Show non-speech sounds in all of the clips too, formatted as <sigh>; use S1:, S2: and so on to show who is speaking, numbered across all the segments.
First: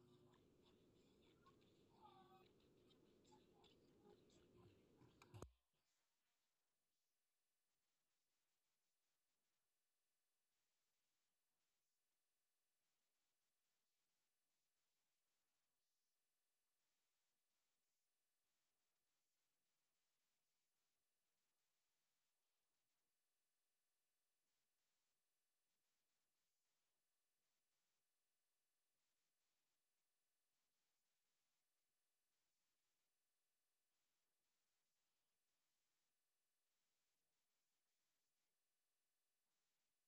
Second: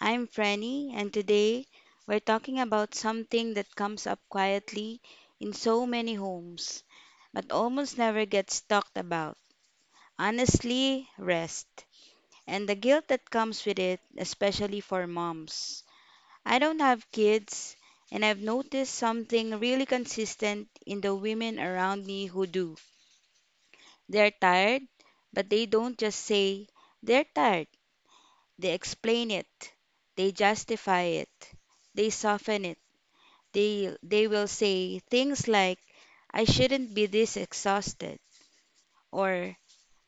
S1: I'm Franny, and today we're talking about something that comes up quietly in so many homes, but almost never gets talked about. Honestly, rest. And the guilt that comes with it, especially for moms. I don't have kids, and I've noticed something really consistent in the women around me who do. They're tired, but they don't just say, they're tired. They explain it, they justify it, they soften it. They will say things like, I shouldn't be this exhausted, or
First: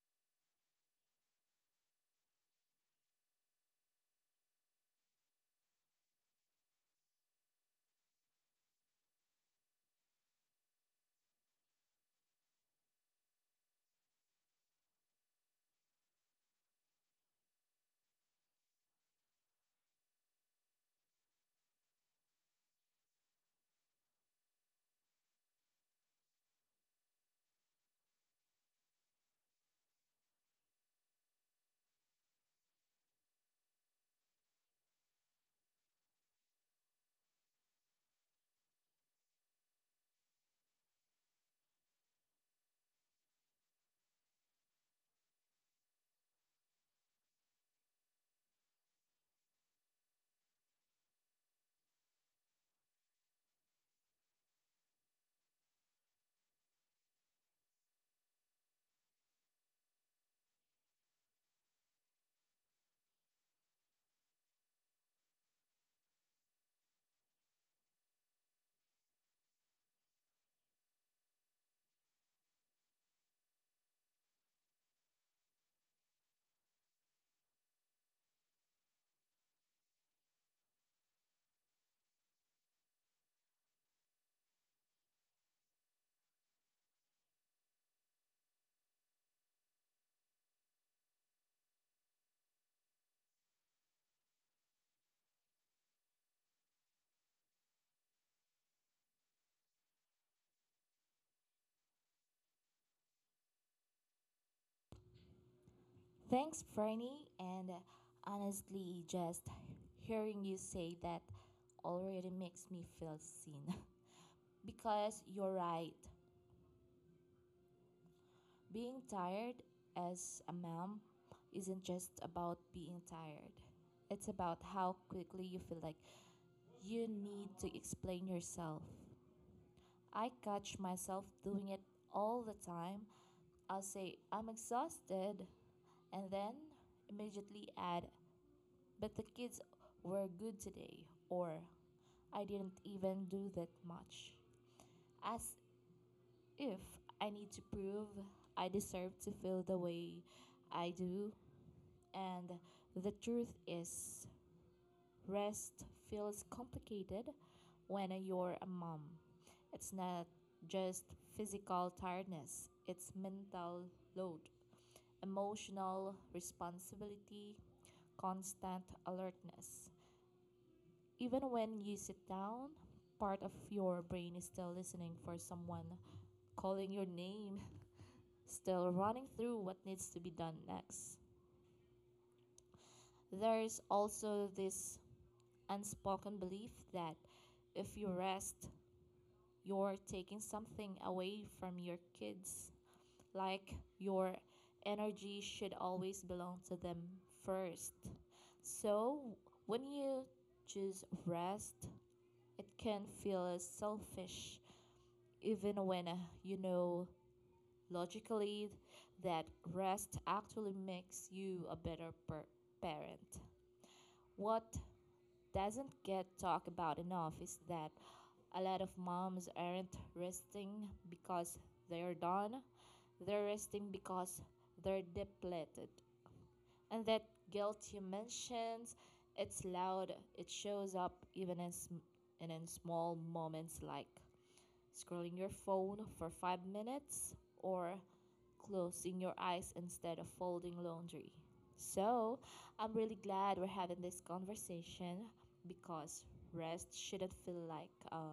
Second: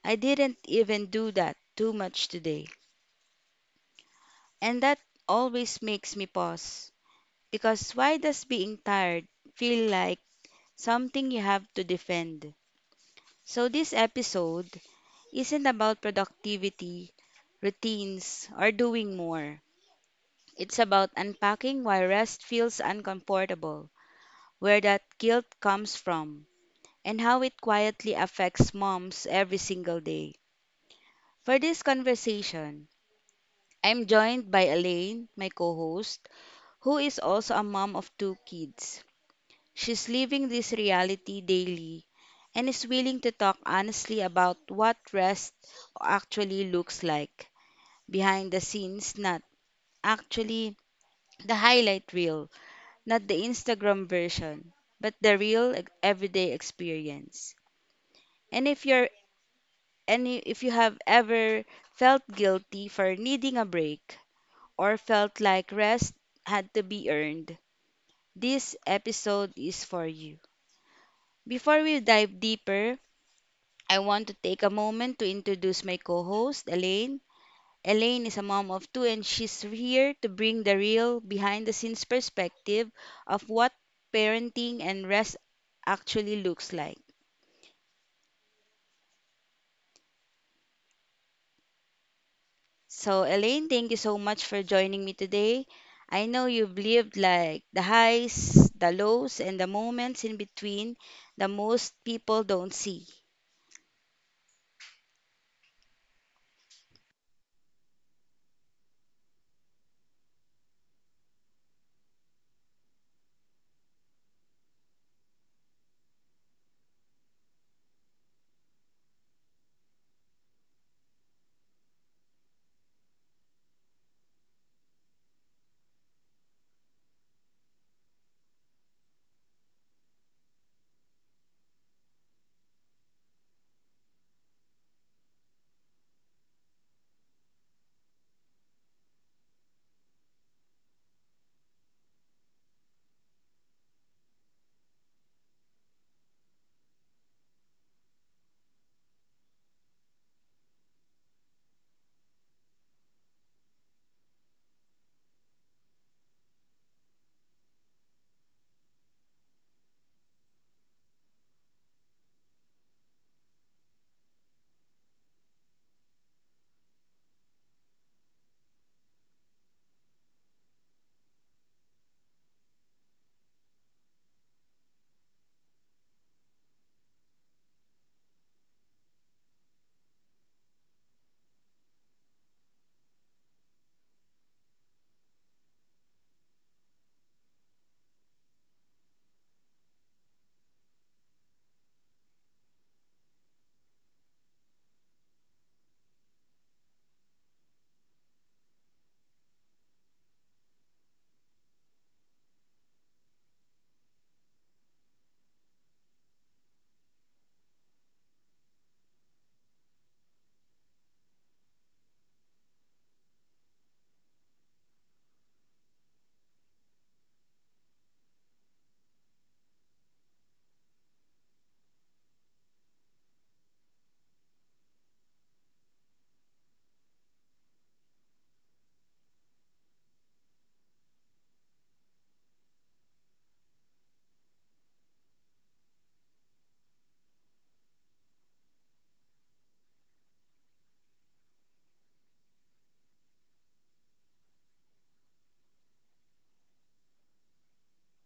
S1: I didn't even do that too much today. And that always makes me pause because why does being tired feel like something you have to defend? So this episode isn't about productivity, routines, or doing more. It's about unpacking why rest feels uncomfortable, where that guilt comes from, and how it quietly affects moms every single day. For this conversation, I'm joined by Elaine, my co host, who is also a mom of two kids. She's living this reality daily and is willing to talk honestly about what rest actually looks like behind the scenes, not actually the highlight reel. Not the Instagram version, but the everyday experience. And if you're any if you have ever felt guilty for needing a break or felt like rest had to be earned, this episode is for you. Before we dive deeper, I want to take a moment to introduce my co-host Elaine. Elaine is a mom of two and she's here to bring the real behind the scenes perspective of what parenting and rest actually looks like. So, Elaine, thank you so much for joining me today. I know you've lived like the highs, the lows, and the moments in between that most people don't see.
S2: Thanks, Franny. And honestly, just hearing you say that already makes me feel seen. <laughs> Because you're right. Being tired as a mom isn't just about being tired, it's about how quickly you feel like you need to explain yourself. I catch myself doing it all the time. I'll say, I'm exhausted, and then immediately add, but the kids were good today, or I didn't even do that much. As if I need to prove I deserve to feel the way I do. And the truth is, rest feels complicated when you're a mom. It's not just physical tiredness, it's mental load, emotional responsibility, constant alertness. Even when you sit down, part of your brain is still listening for someone calling your name, <laughs> still running through what needs to be done next. There's also this unspoken belief that if you rest, you're taking something away from your kids, like your energy should always belong to them first. So, when you choose rest, it can feel selfish even when you know logically that rest actually makes you a better parent. What doesn't get talked about enough is that a lot of moms aren't resting because they're done, they're resting because they're depleted. And that guilt you mentioned, it's loud, it shows up even in, sm- and in small moments like scrolling your phone for 5 minutes or closing your eyes instead of folding laundry. So, I'm really glad we're having this conversation because rest shouldn't feel like a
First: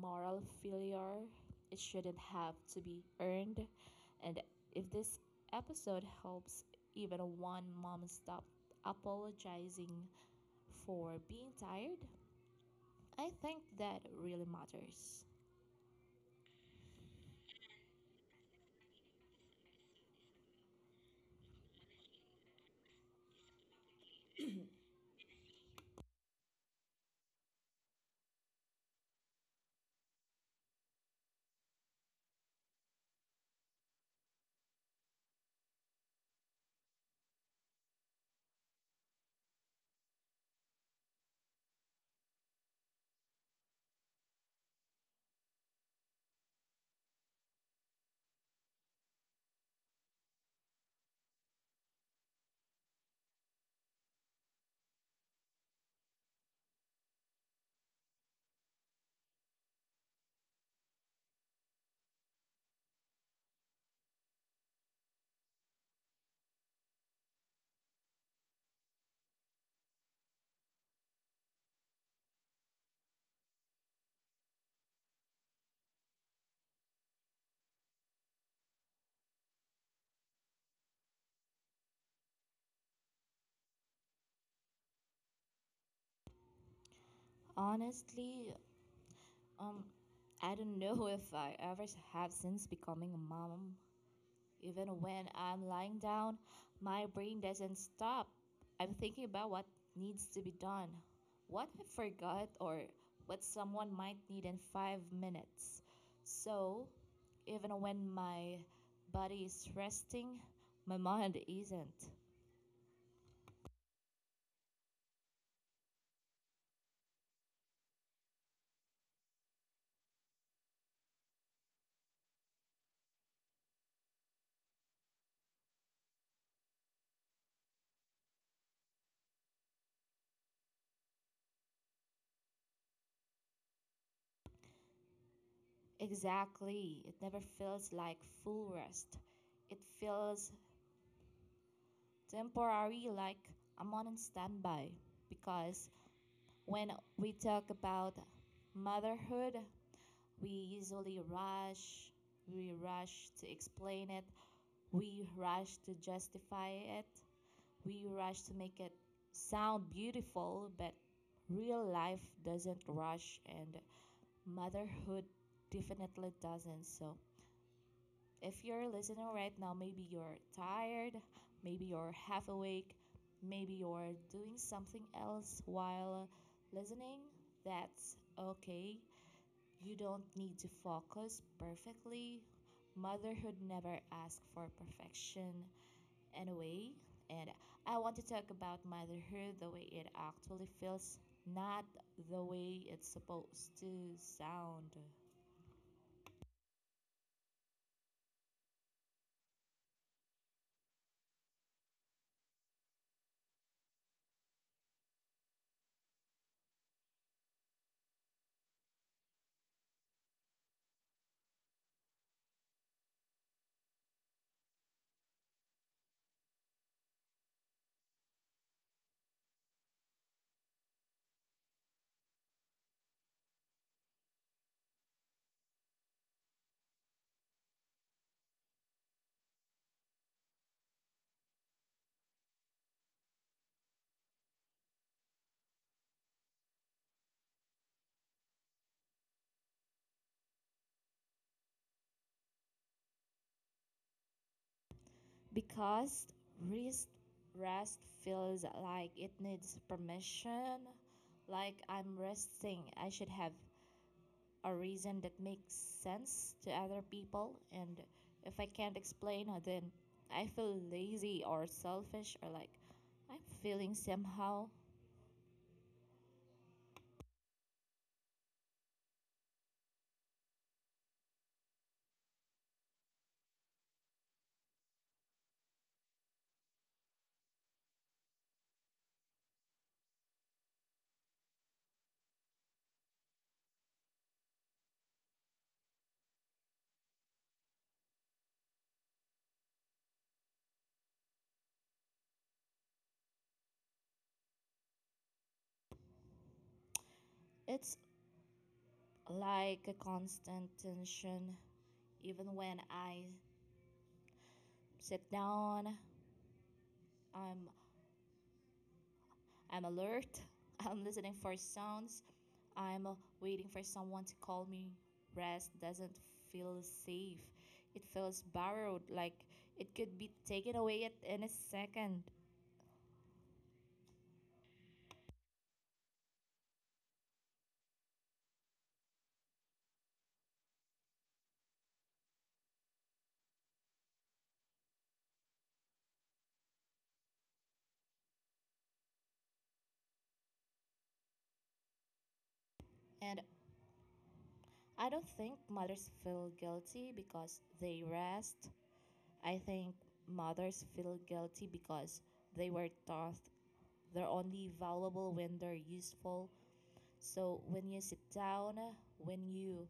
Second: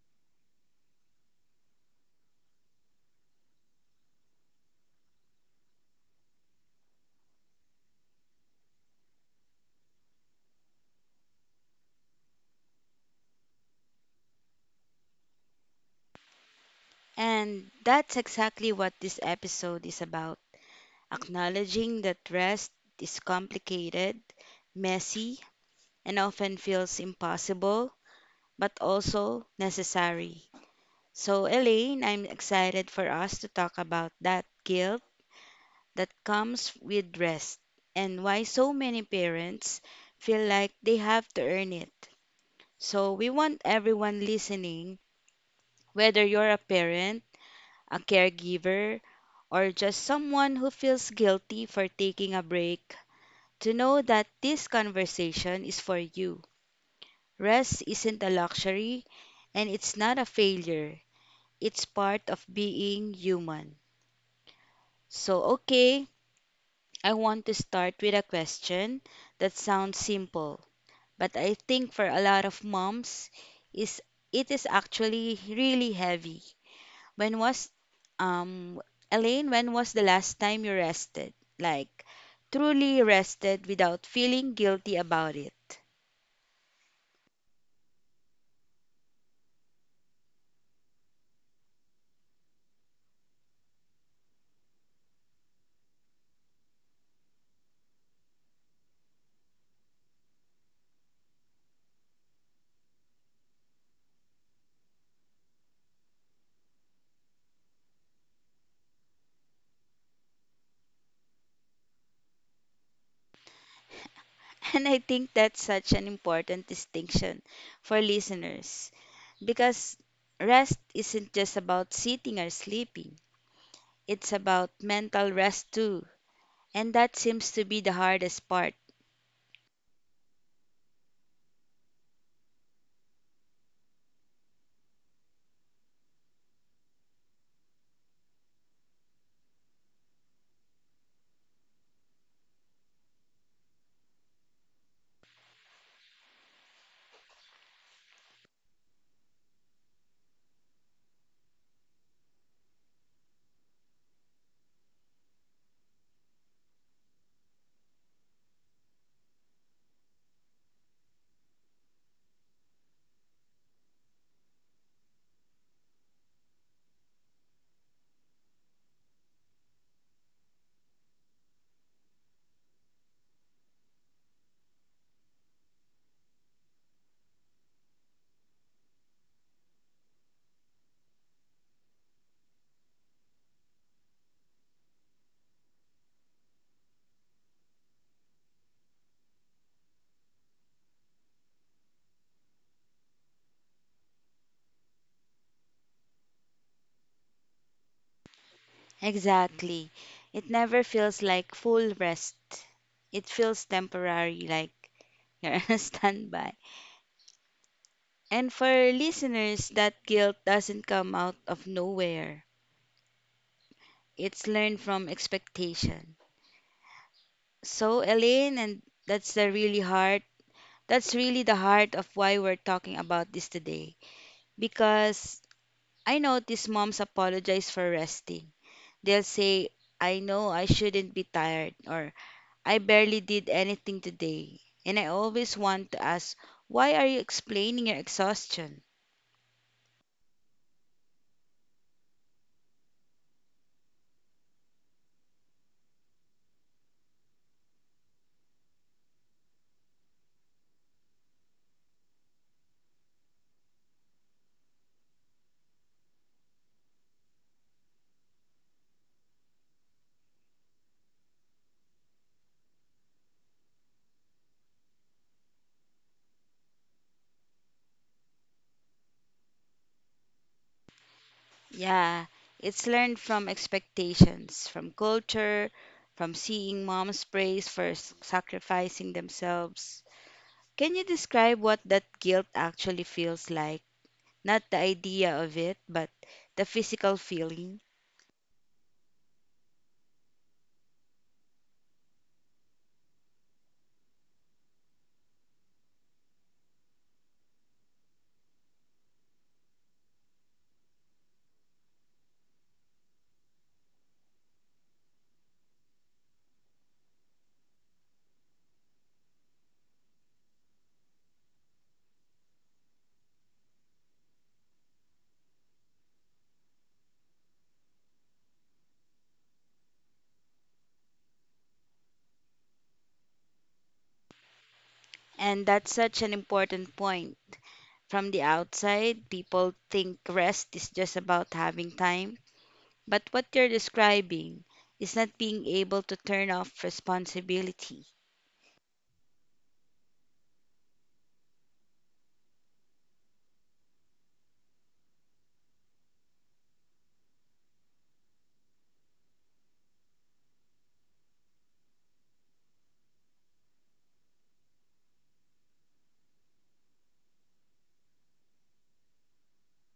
S2: moral failure. It shouldn't have to be earned. And if this episode helps even one mom stop apologizing for being tired, I think that really matters.
S1: And that's exactly what this episode is about: acknowledging that rest is complicated, messy, and often feels impossible, but also necessary. So, Elaine, I'm excited for us to talk about that guilt that comes with rest and why so many parents feel like they have to earn it. So, we want everyone listening, whether you're a parent, a caregiver, or just someone who feels guilty for taking a break, to know that this conversation is for you. Rest isn't a luxury and it's not a failure, it's part of being human. So, okay, I want to start with a question that sounds simple but I think for a lot of moms is it is actually really heavy. When was um Elaine, when was the last time you rested? Like truly rested without feeling guilty about it.
S2: Honestly, um, I don't know <laughs> if I ever have since becoming a mom. Even when I'm lying down, my brain doesn't stop. I'm thinking about what needs to be done, what I forgot, or what someone might need in 5 minutes. So, even when my body is resting, my mind isn't.
S1: <laughs> And I think that's such an important distinction for listeners because rest isn't just about sitting or sleeping. It's about mental rest too. And that seems to be the hardest part.
S2: Exactly. It never feels like full rest. It feels temporary, like I'm on standby. Because when we talk about motherhood, we usually rush. We rush to explain it. We rush to justify it. We rush to make it sound beautiful, but real life doesn't rush and motherhood definitely doesn't. So, if you're listening right now, maybe you're tired, maybe you're half awake, maybe you're doing something else while listening. That's okay. You don't need to focus perfectly. Motherhood never asks for perfection anyway. And I want to talk about motherhood the way it actually feels, not the way it's supposed to sound.
S1: Exactly. It never feels like full rest. It feels temporary, like you're on <laughs> standby. And for listeners, that guilt doesn't come out of nowhere. It's learned from expectation. So, Elaine, and that's the really heart. That's really the heart of why we're talking about this today. Because I notice moms apologize for resting. They'll say, I know I shouldn't be tired, or I barely did anything today, and I always want to ask, why are you explaining your exhaustion?
S2: Because rest, rest feels like it needs permission. Like I'm resting, I should have a reason that makes sense to other people, and if I can't explain then I feel lazy or selfish or like I'm feeling somehow.
S1: Yeah, it's learned from expectations, from culture, from seeing mom's praise for sacrificing themselves. Can you describe what that guilt actually feels like? Not the idea of it, but the physical feeling.
S2: It's like a constant tension. Even when I sit down, i'm I'm alert, <laughs> I'm listening for sounds, I'm waiting for someone to call me. Rest doesn't feel safe, it feels borrowed, like it could be taken away at any second.
S1: And that's such an important point. From the outside, people think rest is just about having time. But what you're describing is not being able to turn off responsibility.
S2: And I don't think mothers feel guilty because they rest. I think mothers feel guilty because they were taught they're only valuable when they're useful. So when you sit down, when you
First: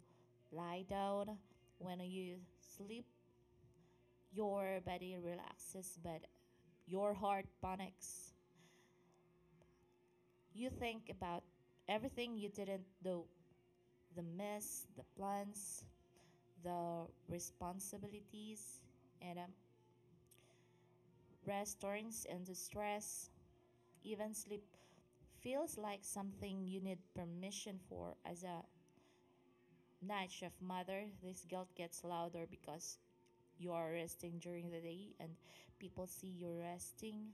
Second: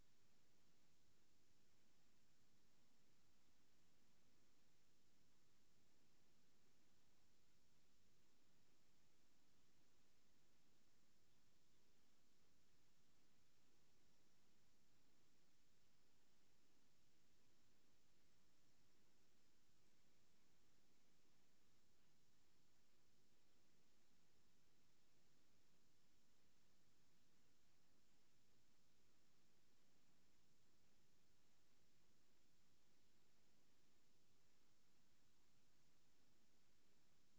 S2: lie down, when you sleep, your body relaxes but your heart panics. You think about everything you didn't do, the mess, the plans, the responsibilities, and rest turns into stress. Even sleep feels like something you need permission for. As a night shift mother, this guilt gets louder because you are resting during the day and people see you resting.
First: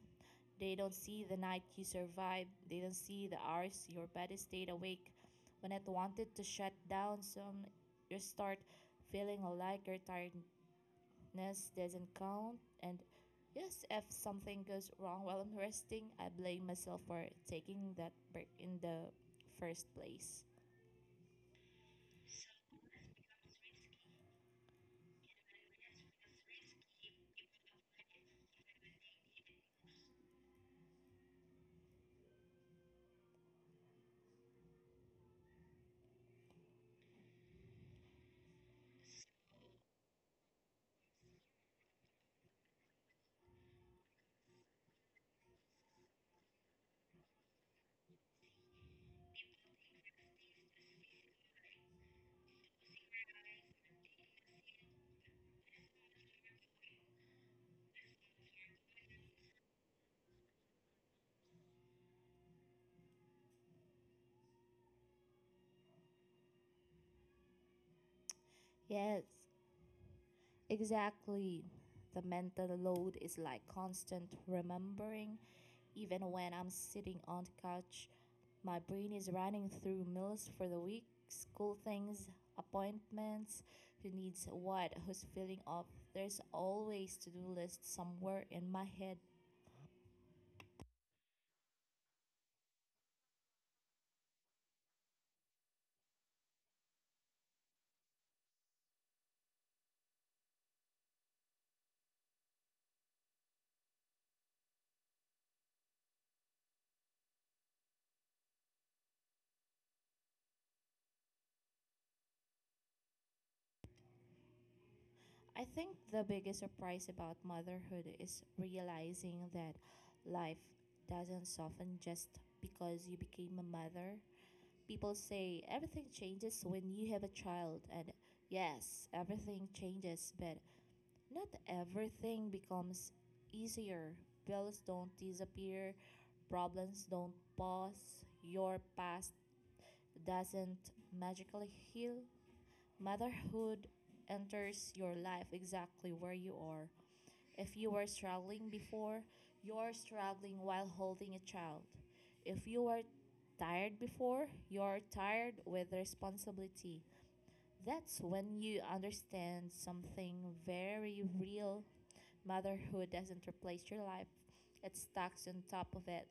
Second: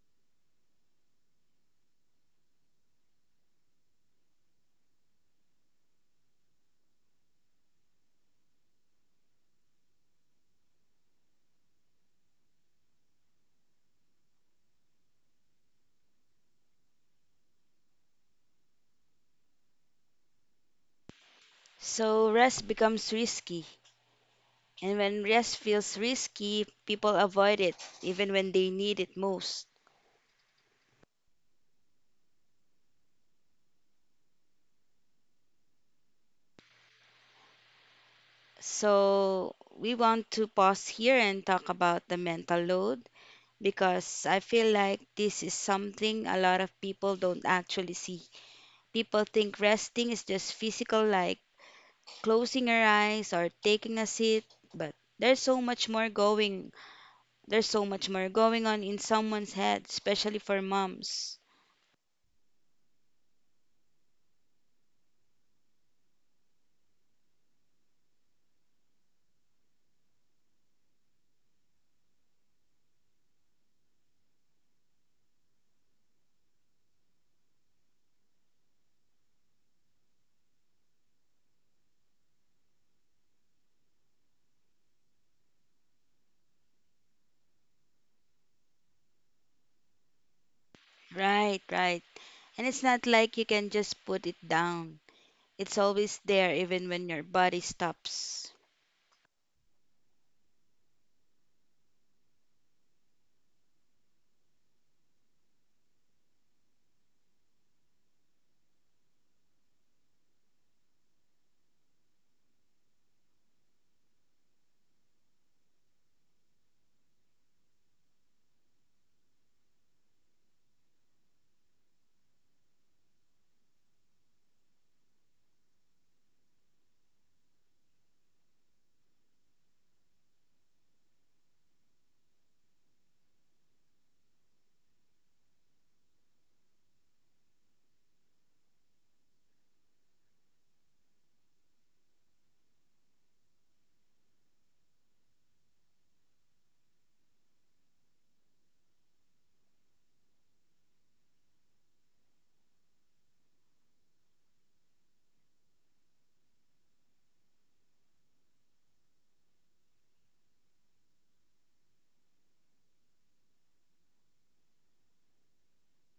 S2: They don't see the night you survived, they don't see the hours your body stayed awake when it wanted to shut down. So you start feeling like you're tired ness doesn't count, and yes, if something goes wrong while I'm resting, I blame myself for taking that break in the first place.
S1: So rest becomes risky. And when rest feels risky, people avoid it even when they need it most. So we want to pause here and talk about the mental load because I feel like this is something a lot of people don't actually see. People think resting is just physical, like closing your eyes or taking a seat, but there's so much more going there's so much more going on in someone's head, especially for moms.
S2: Yes, exactly. The mental load is like constant remembering. Even when I'm sitting on the couch, my brain is running through meals for the week, school things, appointments, who needs what, who's feeling off. There's always to-do list somewhere in my head.
S1: Right, right. And it's not like you can just put it down. It's always there even when your body stops.
S2: I think the biggest surprise about motherhood is realizing that life doesn't soften just because you became a mother. People say everything changes when you have a child, and yes, everything changes, but not everything becomes easier. Bills don't disappear, problems don't pause, your past doesn't magically heal. Motherhood enters your life exactly where you are. If you were struggling before, you are struggling while holding a child. If you were tired before, you are tired with responsibility. That's when you understand something very real. Motherhood doesn't replace your life, it stacks on top of it.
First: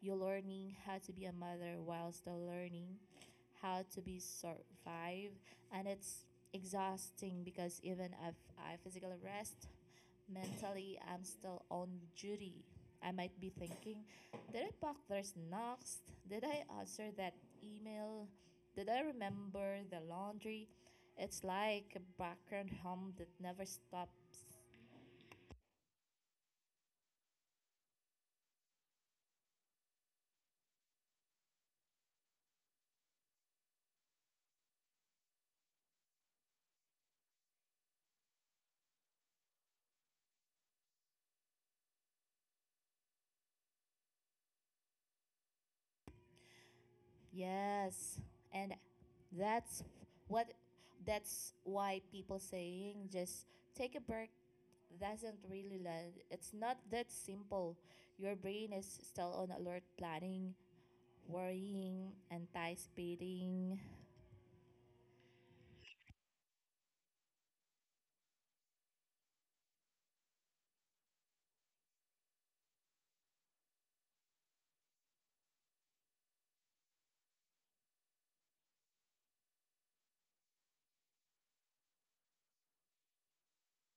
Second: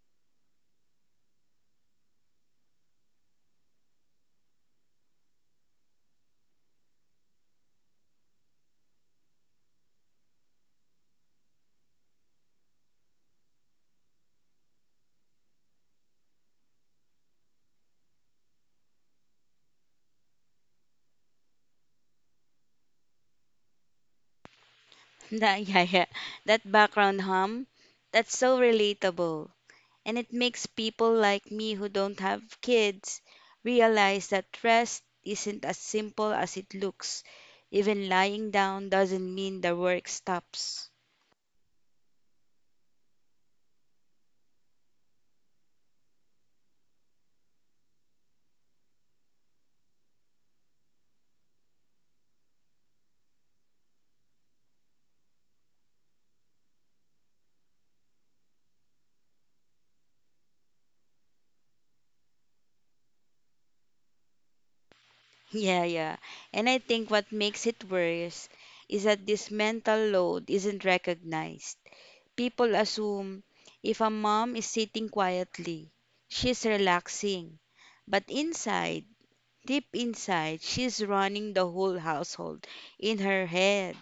S2: You're learning how to be a mother while still learning how to be survive, and it's exhausting because even if I physical rest, mentally, I'm still on duty. I might be thinking, did I pack there's next? Did I answer that email? Did I remember the laundry? It's like a background hum that never stops.
S1: <laughs> That, yeah, yeah. That background hum, that's so relatable. And it makes people like me who don't have kids realize that rest isn't as simple as it looks. Even lying down doesn't mean the work stops.
S2: Yes, and that's what that's why people saying just take a break doesn't really land. It's not that simple. Your brain is still on alert planning, worrying, anti speeding.
S1: Yeah, yeah. And I think what makes it worse is that this mental load isn't recognized. People assume if a mom is sitting quietly, she's relaxing. But inside, deep inside, she's running the whole household in her head.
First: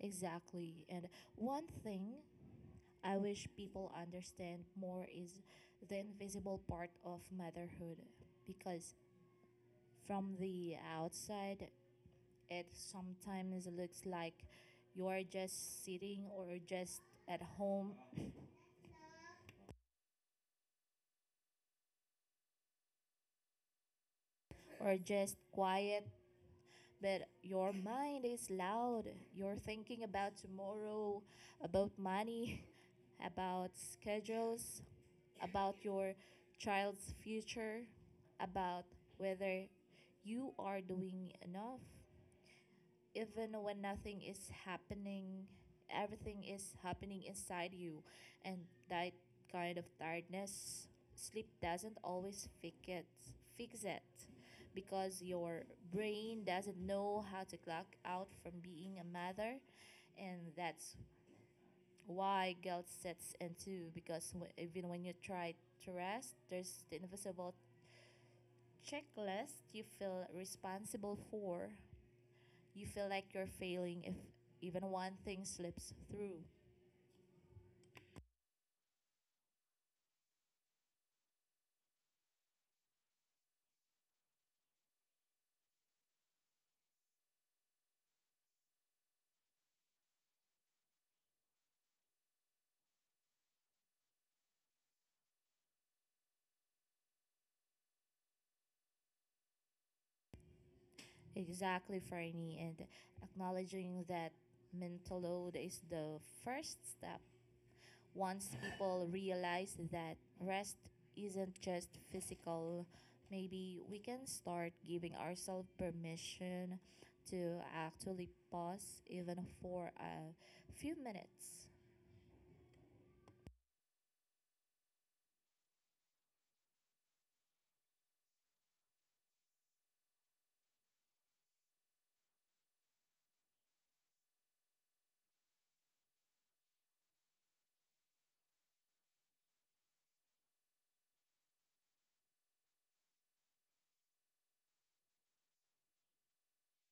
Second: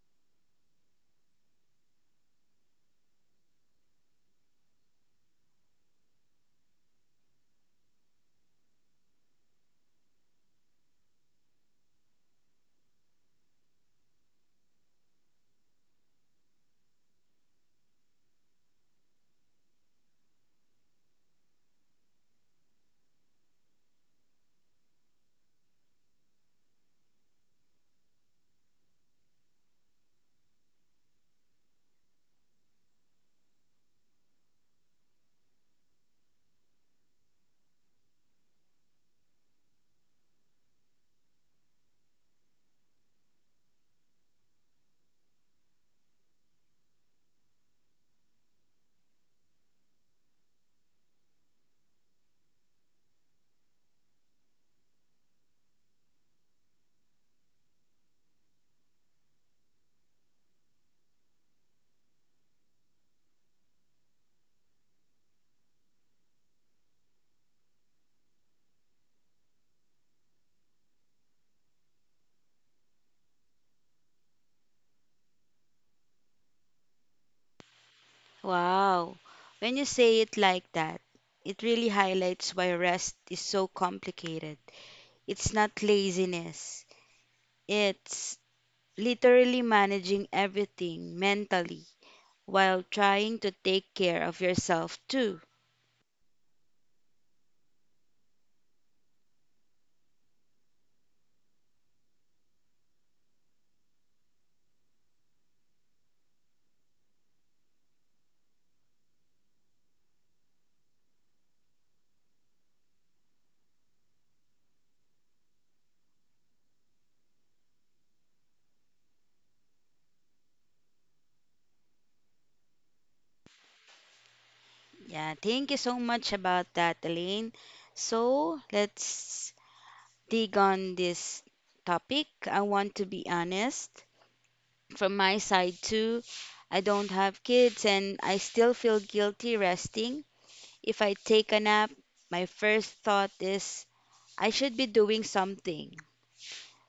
S2: Exactly. And one thing I wish people understand more is the invisible part of motherhood, because from the outside, it sometimes looks like you are just sitting or just at home <coughs> or just quiet, but your mind is loud. You're thinking about tomorrow, about money, <laughs> about schedules, about your child's future, about whether you are doing enough. Even when nothing is happening, everything is happening inside you, and that kind of tiredness, sleep doesn't always fix it. Fix it because your brain doesn't know how to clock out from being a mother, and that's why guilt sets in too, because even when you try to rest, there's the invisible checklist you feel responsible for. You feel like you're failing if even one thing slips through.
S1: Wow. When you say it like that, it really highlights why rest is so complicated. It's not laziness, it's literally managing everything mentally while trying to take care of yourself too.
S2: Exactly, Franny, and acknowledging that mental load is the first step. Once people realize that rest isn't just physical, maybe we can start giving ourselves permission to actually pause, even for a few minutes.
S1: Yeah, thank you so much about that, Elaine. So let's dig on this topic. I want to be honest. From my side too, I don't have kids and I still feel guilty resting. If I take a nap, my first thought is I should be doing something.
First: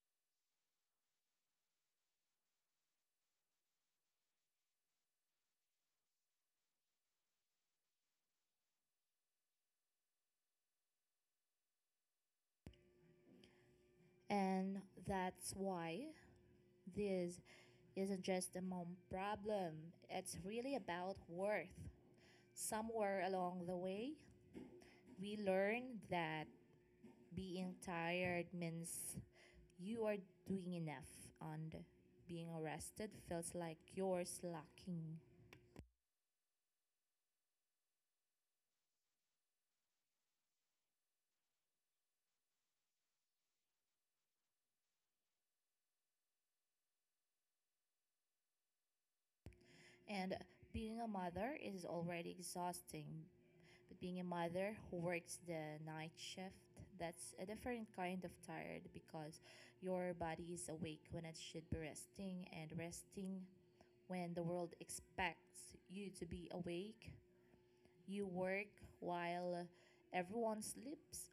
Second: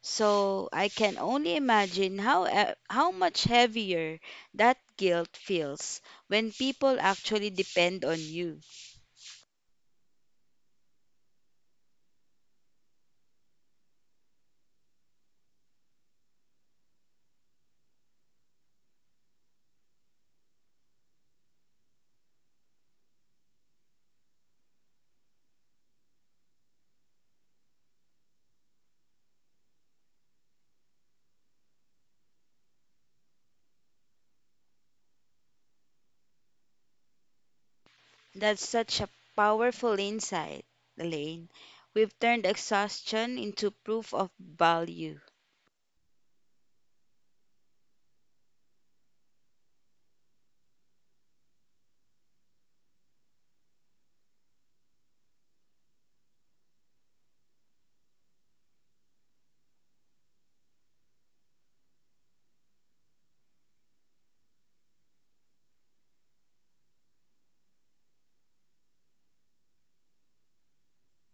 S1: So I can only imagine how how much heavier that guilt feels when people actually depend on you.
S2: And that's why this isn't just a mom problem, it's really about worth. Somewhere along the way, we learned that being tired means you are doing enough, and being arrested feels like you're slacking.
S1: That's such a powerful insight, Elaine. We've turned exhaustion into proof of value.
S2: And being a mother is already exhausting, but being a mother who works the night shift, that's a different kind of tired, because your body is awake when it should be resting and resting when the world expects you to be awake. You work while everyone sleeps,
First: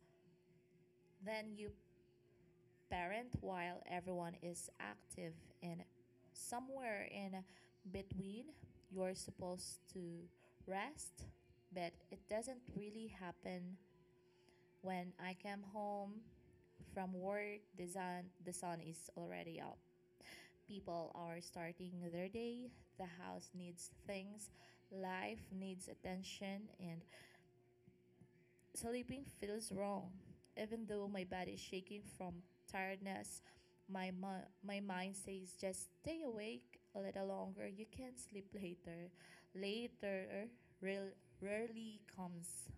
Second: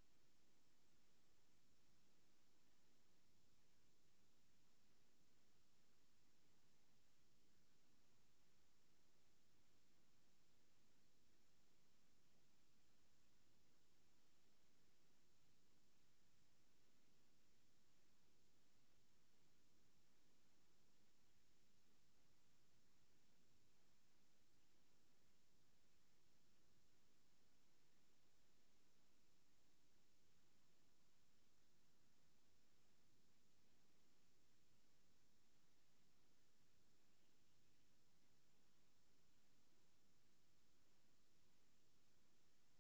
S2: then you parent while everyone is active, and somewhere in between you're supposed to rest, but it doesn't really happen. When I came home from work, the sun is already up. People are starting their day. The house needs things, life needs attention, and sleeping feels wrong. Even though my body is shaking from tiredness, my, my mind says just stay awake a little longer. You can sleep later. Later real, rarely comes.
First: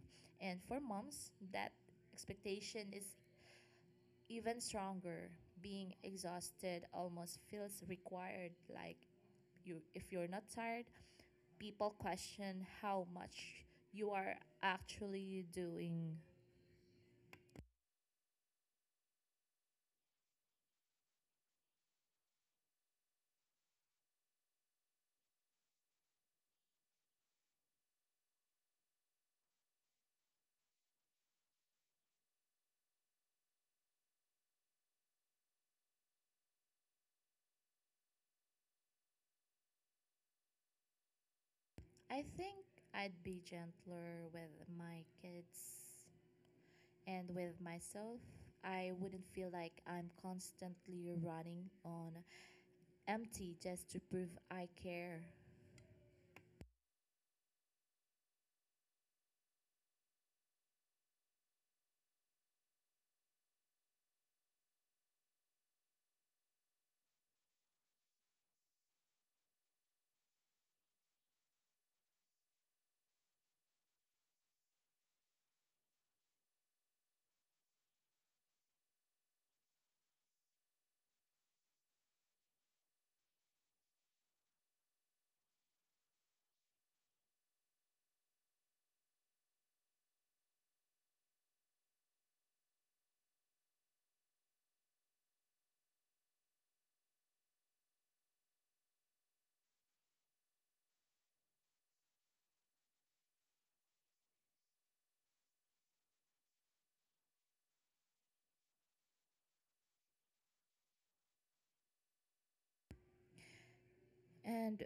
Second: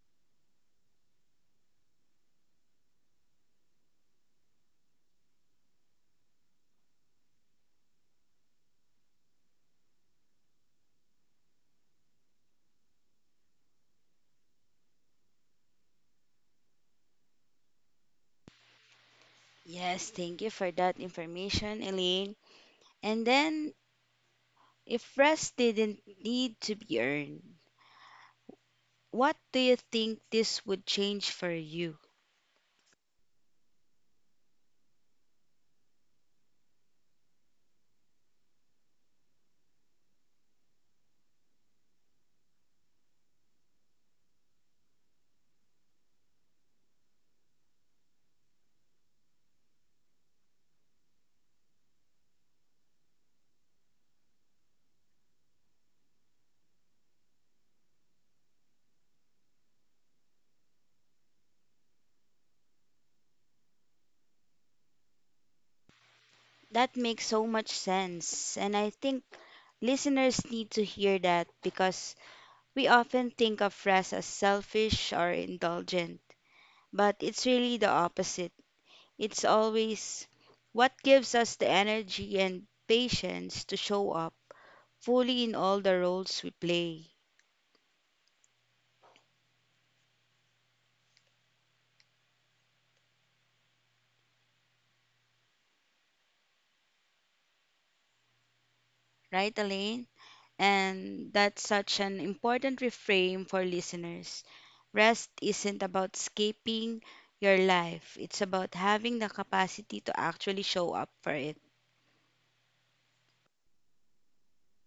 S2: And for moms, that expectation is even stronger. Being exhausted almost feels required, like, you, if you're not tired, people question how much you are actually doing.
S1: Yes, thank you for that information, Elaine. And then, if rest didn't need to be earned, what do you think this would change for you?
S2: I think I'd be gentler with my kids and with myself. I wouldn't feel like I'm constantly running on empty just to prove I care.
S1: That makes so much sense, and I think listeners need to hear that because we often think of rest as selfish or indulgent, but it's really the opposite. It's always what gives us the energy and patience to show up fully in all the roles we play. Right, Elaine? And that's such an important reframe for listeners. Rest isn't about escaping your life, it's about having the capacity to actually show up for it.
S2: And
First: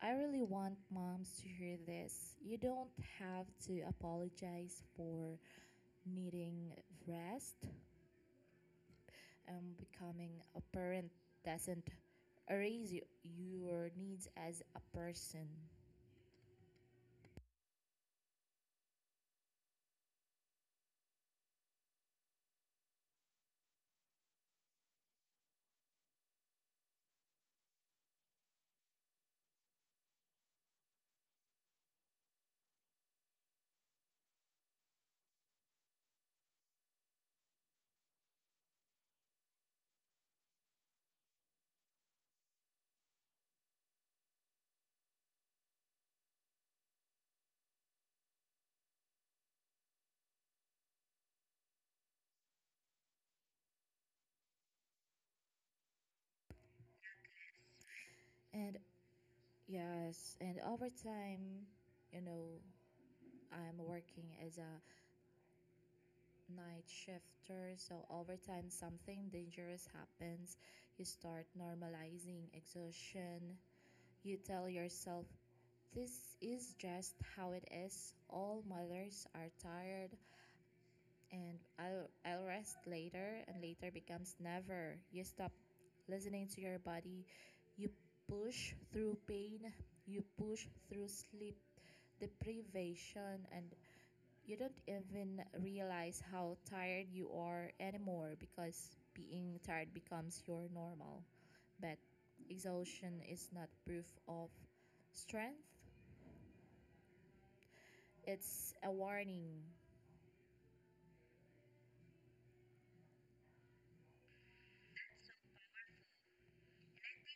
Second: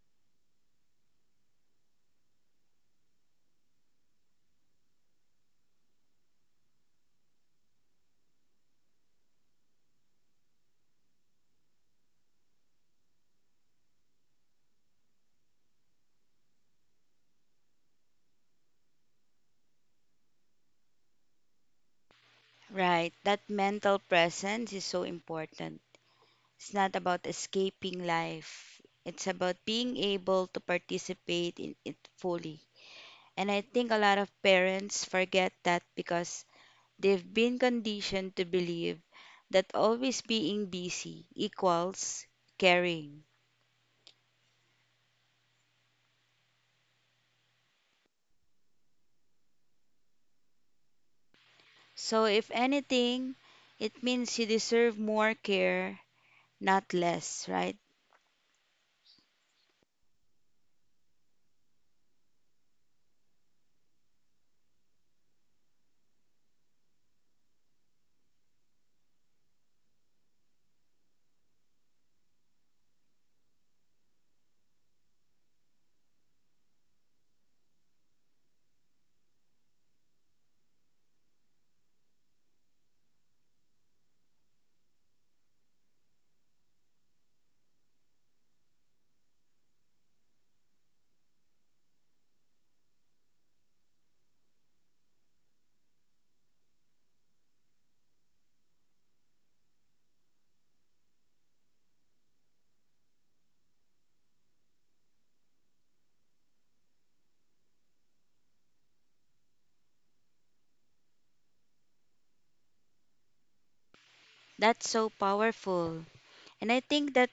S2: I really want moms to hear this. You don't have to apologize for needing rest. Becoming a parent doesn't erase you, your needs as a person.
S1: Right. That mental presence is so important. It's not about escaping life, it's about being able to participate in it fully. And I think a lot of parents forget that because they've been conditioned to believe that always being busy equals caring. So, if anything, it means you deserve more care, not less, right?
S2: And yes, and over time, you know, I'm working as a night shifter, so over time something dangerous happens. You start normalizing exhaustion. You tell yourself, this is just how it is. All mothers are tired, and I'll rest later, and later becomes never. You stop listening to your body. You push through pain, you push through sleep deprivation, and you don't even realize how tired you are anymore because being tired becomes your normal. But exhaustion is not proof of strength. It's a warning.
S1: That's so powerful. And I think that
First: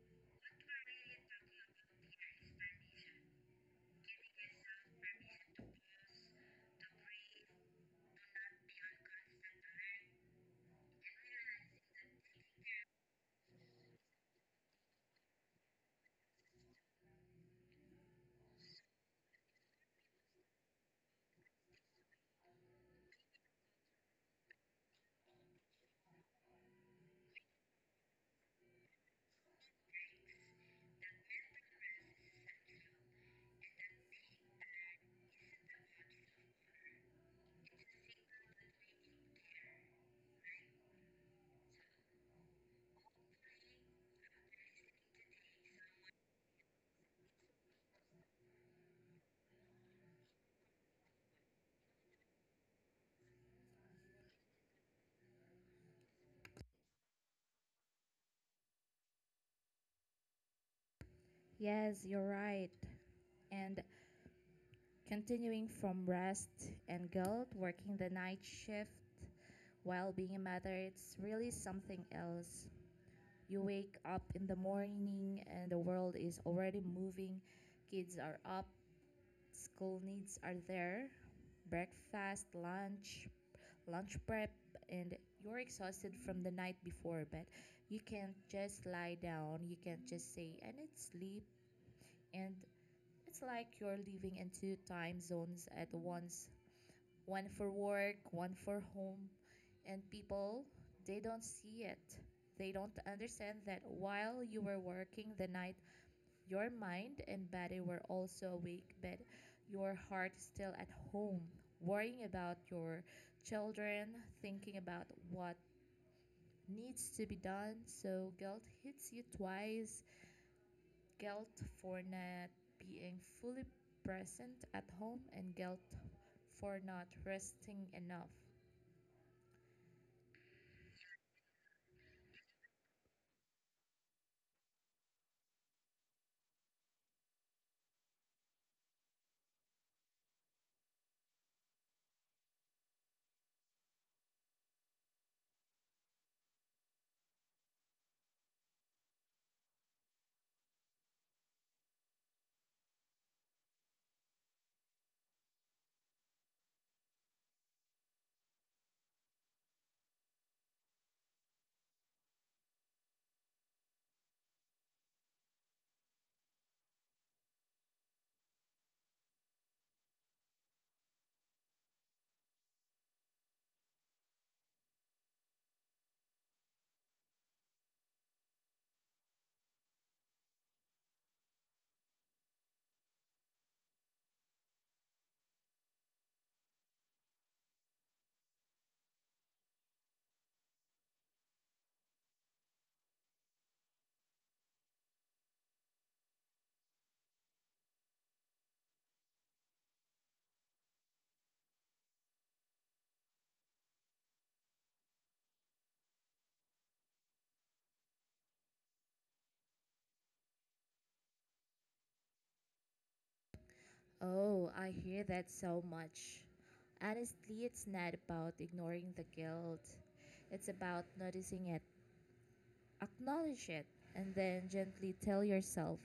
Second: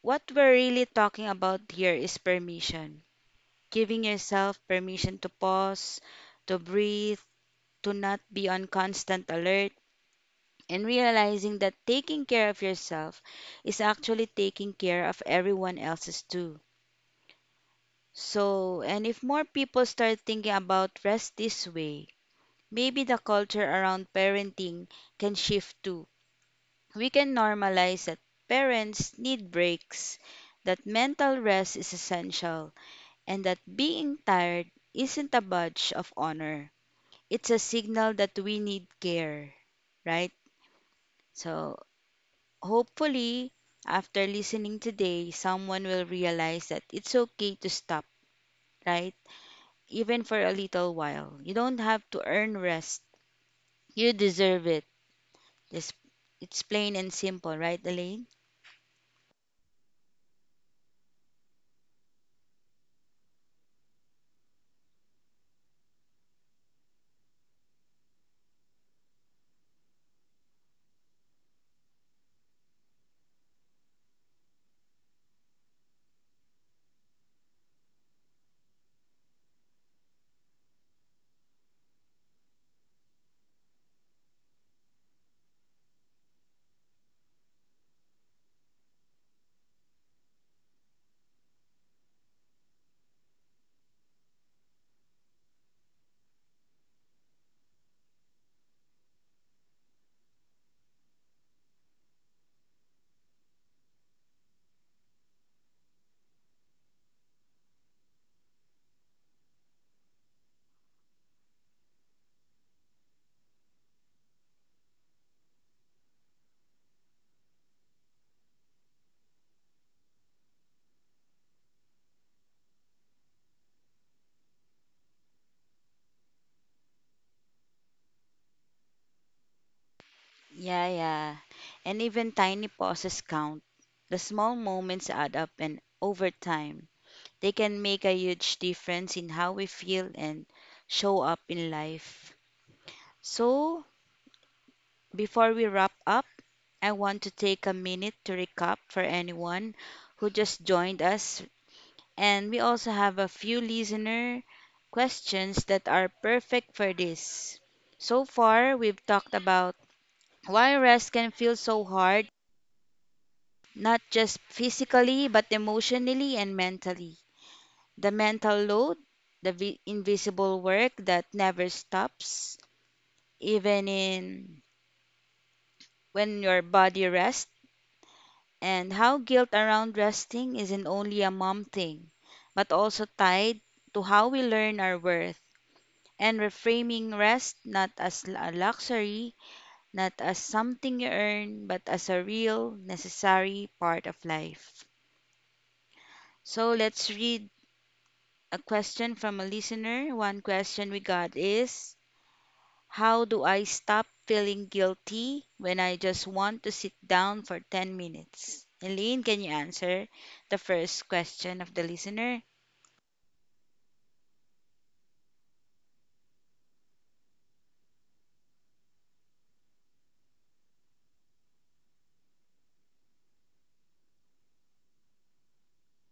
S1: what we're really talking about here is permission. Giving yourself permission to pause, to breathe, to not be on constant alert, and realizing that taking care of yourself is actually taking care of everyone else's too. So, and if more people start thinking about rest this way, maybe the culture around parenting can shift too. We can normalize that parents need breaks, that mental rest is essential and that being tired isn't a badge of honor. It's a signal that we need care, right? So, hopefully, after listening today, someone will realize that it's okay to stop, right? Even for a little while. You don't have to earn rest, you deserve it. It's, it's plain and simple, right, Elaine?
S2: Yes, you're right. And continuing from rest and guilt, working the night shift while being a mother, it's really something else. You wake up in the morning and the world is already moving. Kids are up, school needs are there, breakfast, lunch, lunch prep, and you're exhausted from the night before, but you can't just lie down. You can't just say, I need sleep. And it's like you're living in two time zones at once, one for work, one for home. And people, they don't see it. They don't understand that while you were working the night, your mind and body were also awake, but your heart is still at home, worrying about your children, thinking about what needs to be done. So guilt hits you twice. Guilt for not being fully present at home and guilt for not resting enough.
S1: Yeah, yeah. And even tiny pauses count. The small moments add up, and over time, they can make a huge difference in how we feel and show up in life. So, before we wrap up, I want to take a minute to recap for anyone who just joined us. And we also have a few listener questions that are perfect for this. So far, we've talked about why rest can feel so hard, not just physically, but emotionally and mentally; the mental load, the invisible work that never stops, even in when your body rests; and how guilt around resting isn't only a mom thing, but also tied to how we learn our worth. And reframing rest not as a luxury, not as something you earn, but as a real, necessary part of life. So let's read a question from a listener. One question we got is, how do I stop feeling guilty when I just want to sit down for 10 minutes? Elaine, can you answer the first question of the listener?
S2: Oh, I hear that so much. Honestly, it's not about ignoring the guilt. It's about noticing it, acknowledge it, and then gently tell yourself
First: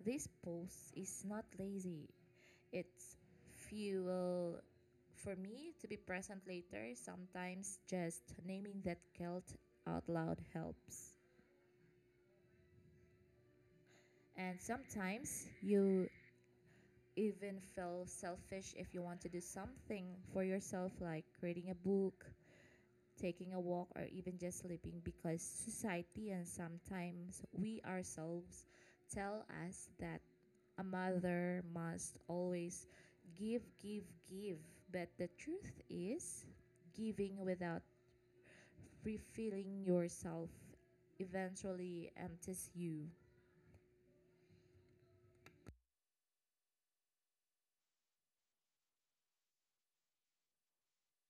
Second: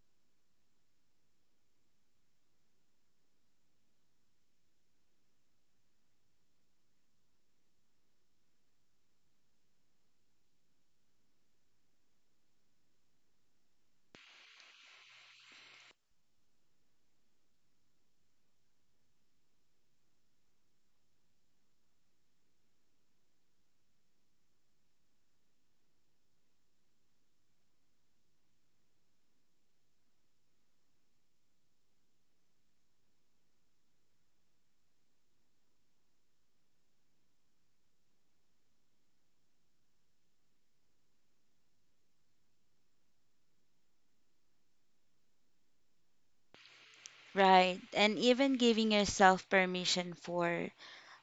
S2: this post is not lazy. It's fuel for me to be present later. Sometimes just naming that guilt out loud helps. And sometimes you even feel selfish if you want to do something for yourself, like reading a book, taking a walk, or even just sleeping, because society and sometimes we ourselves tell us that a mother must always give, give, give. But the truth is, giving without refilling yourself eventually empties you.
S1: Right. And even giving yourself permission for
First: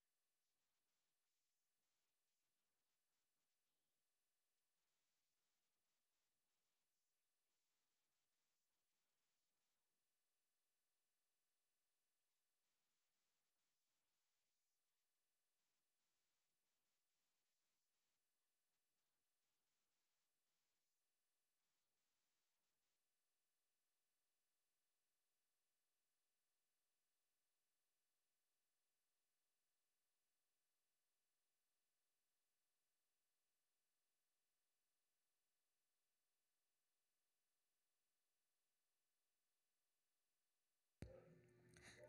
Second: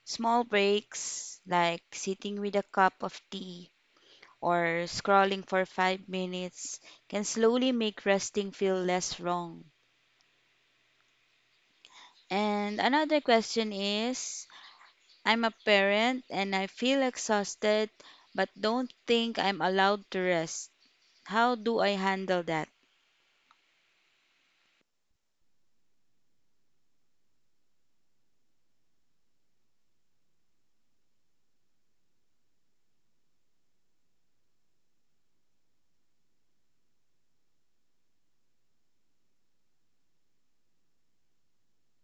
S1: small breaks, like sitting with a cup of tea or scrolling for 5 minutes, can slowly make resting feel less wrong. And another question is, I'm a parent and I feel exhausted, but don't think I'm allowed to rest. How do I handle that?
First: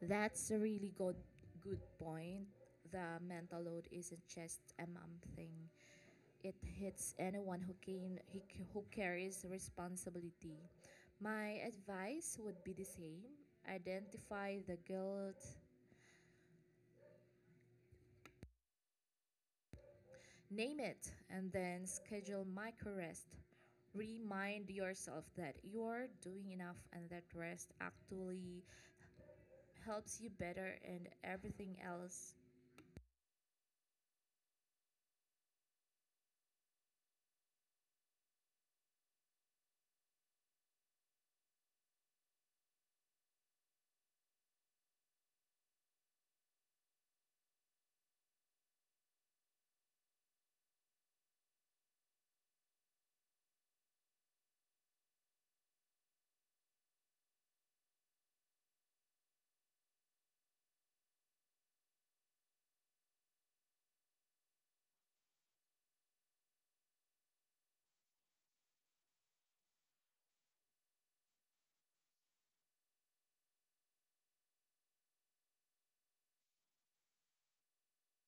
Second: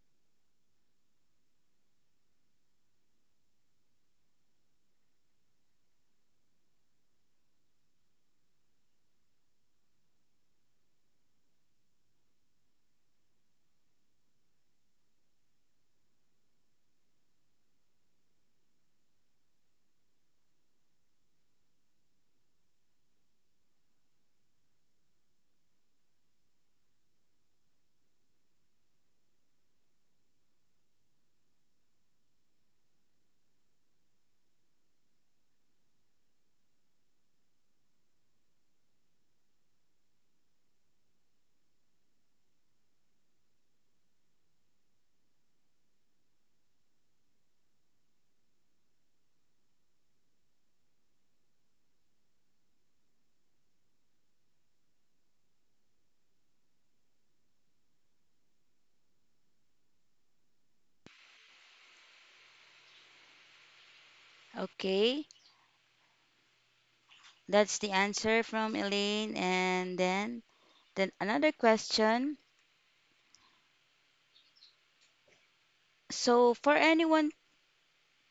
S2: That's a really good point. The mental load isn't just a mom thing. It hits anyone who carries responsibility. My advice would be the same. Identify the guilt, name it, and then schedule micro rest. Remind yourself that you're doing enough and that rest actually helps you better and everything else.
S1: Okay, that's the answer from Elaine. And then another question. So, for anyone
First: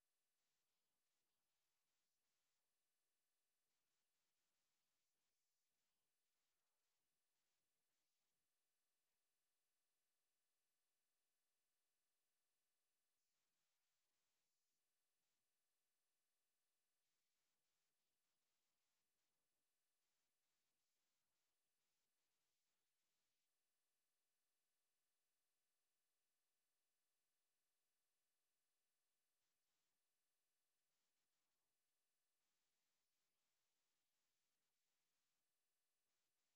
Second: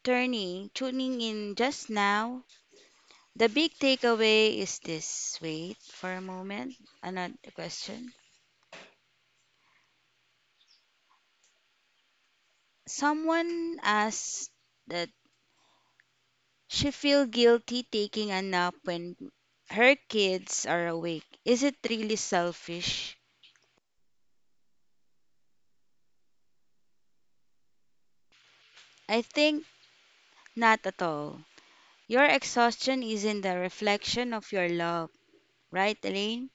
S1: tuning in just now, the big takeaway is this. Wait for a moment. Another question. Someone asked that she feel guilty taking a nap when her kids are awake. Is it really selfish? I think not at all. Your exhaustion isn't the reflection of your love, right, Elaine?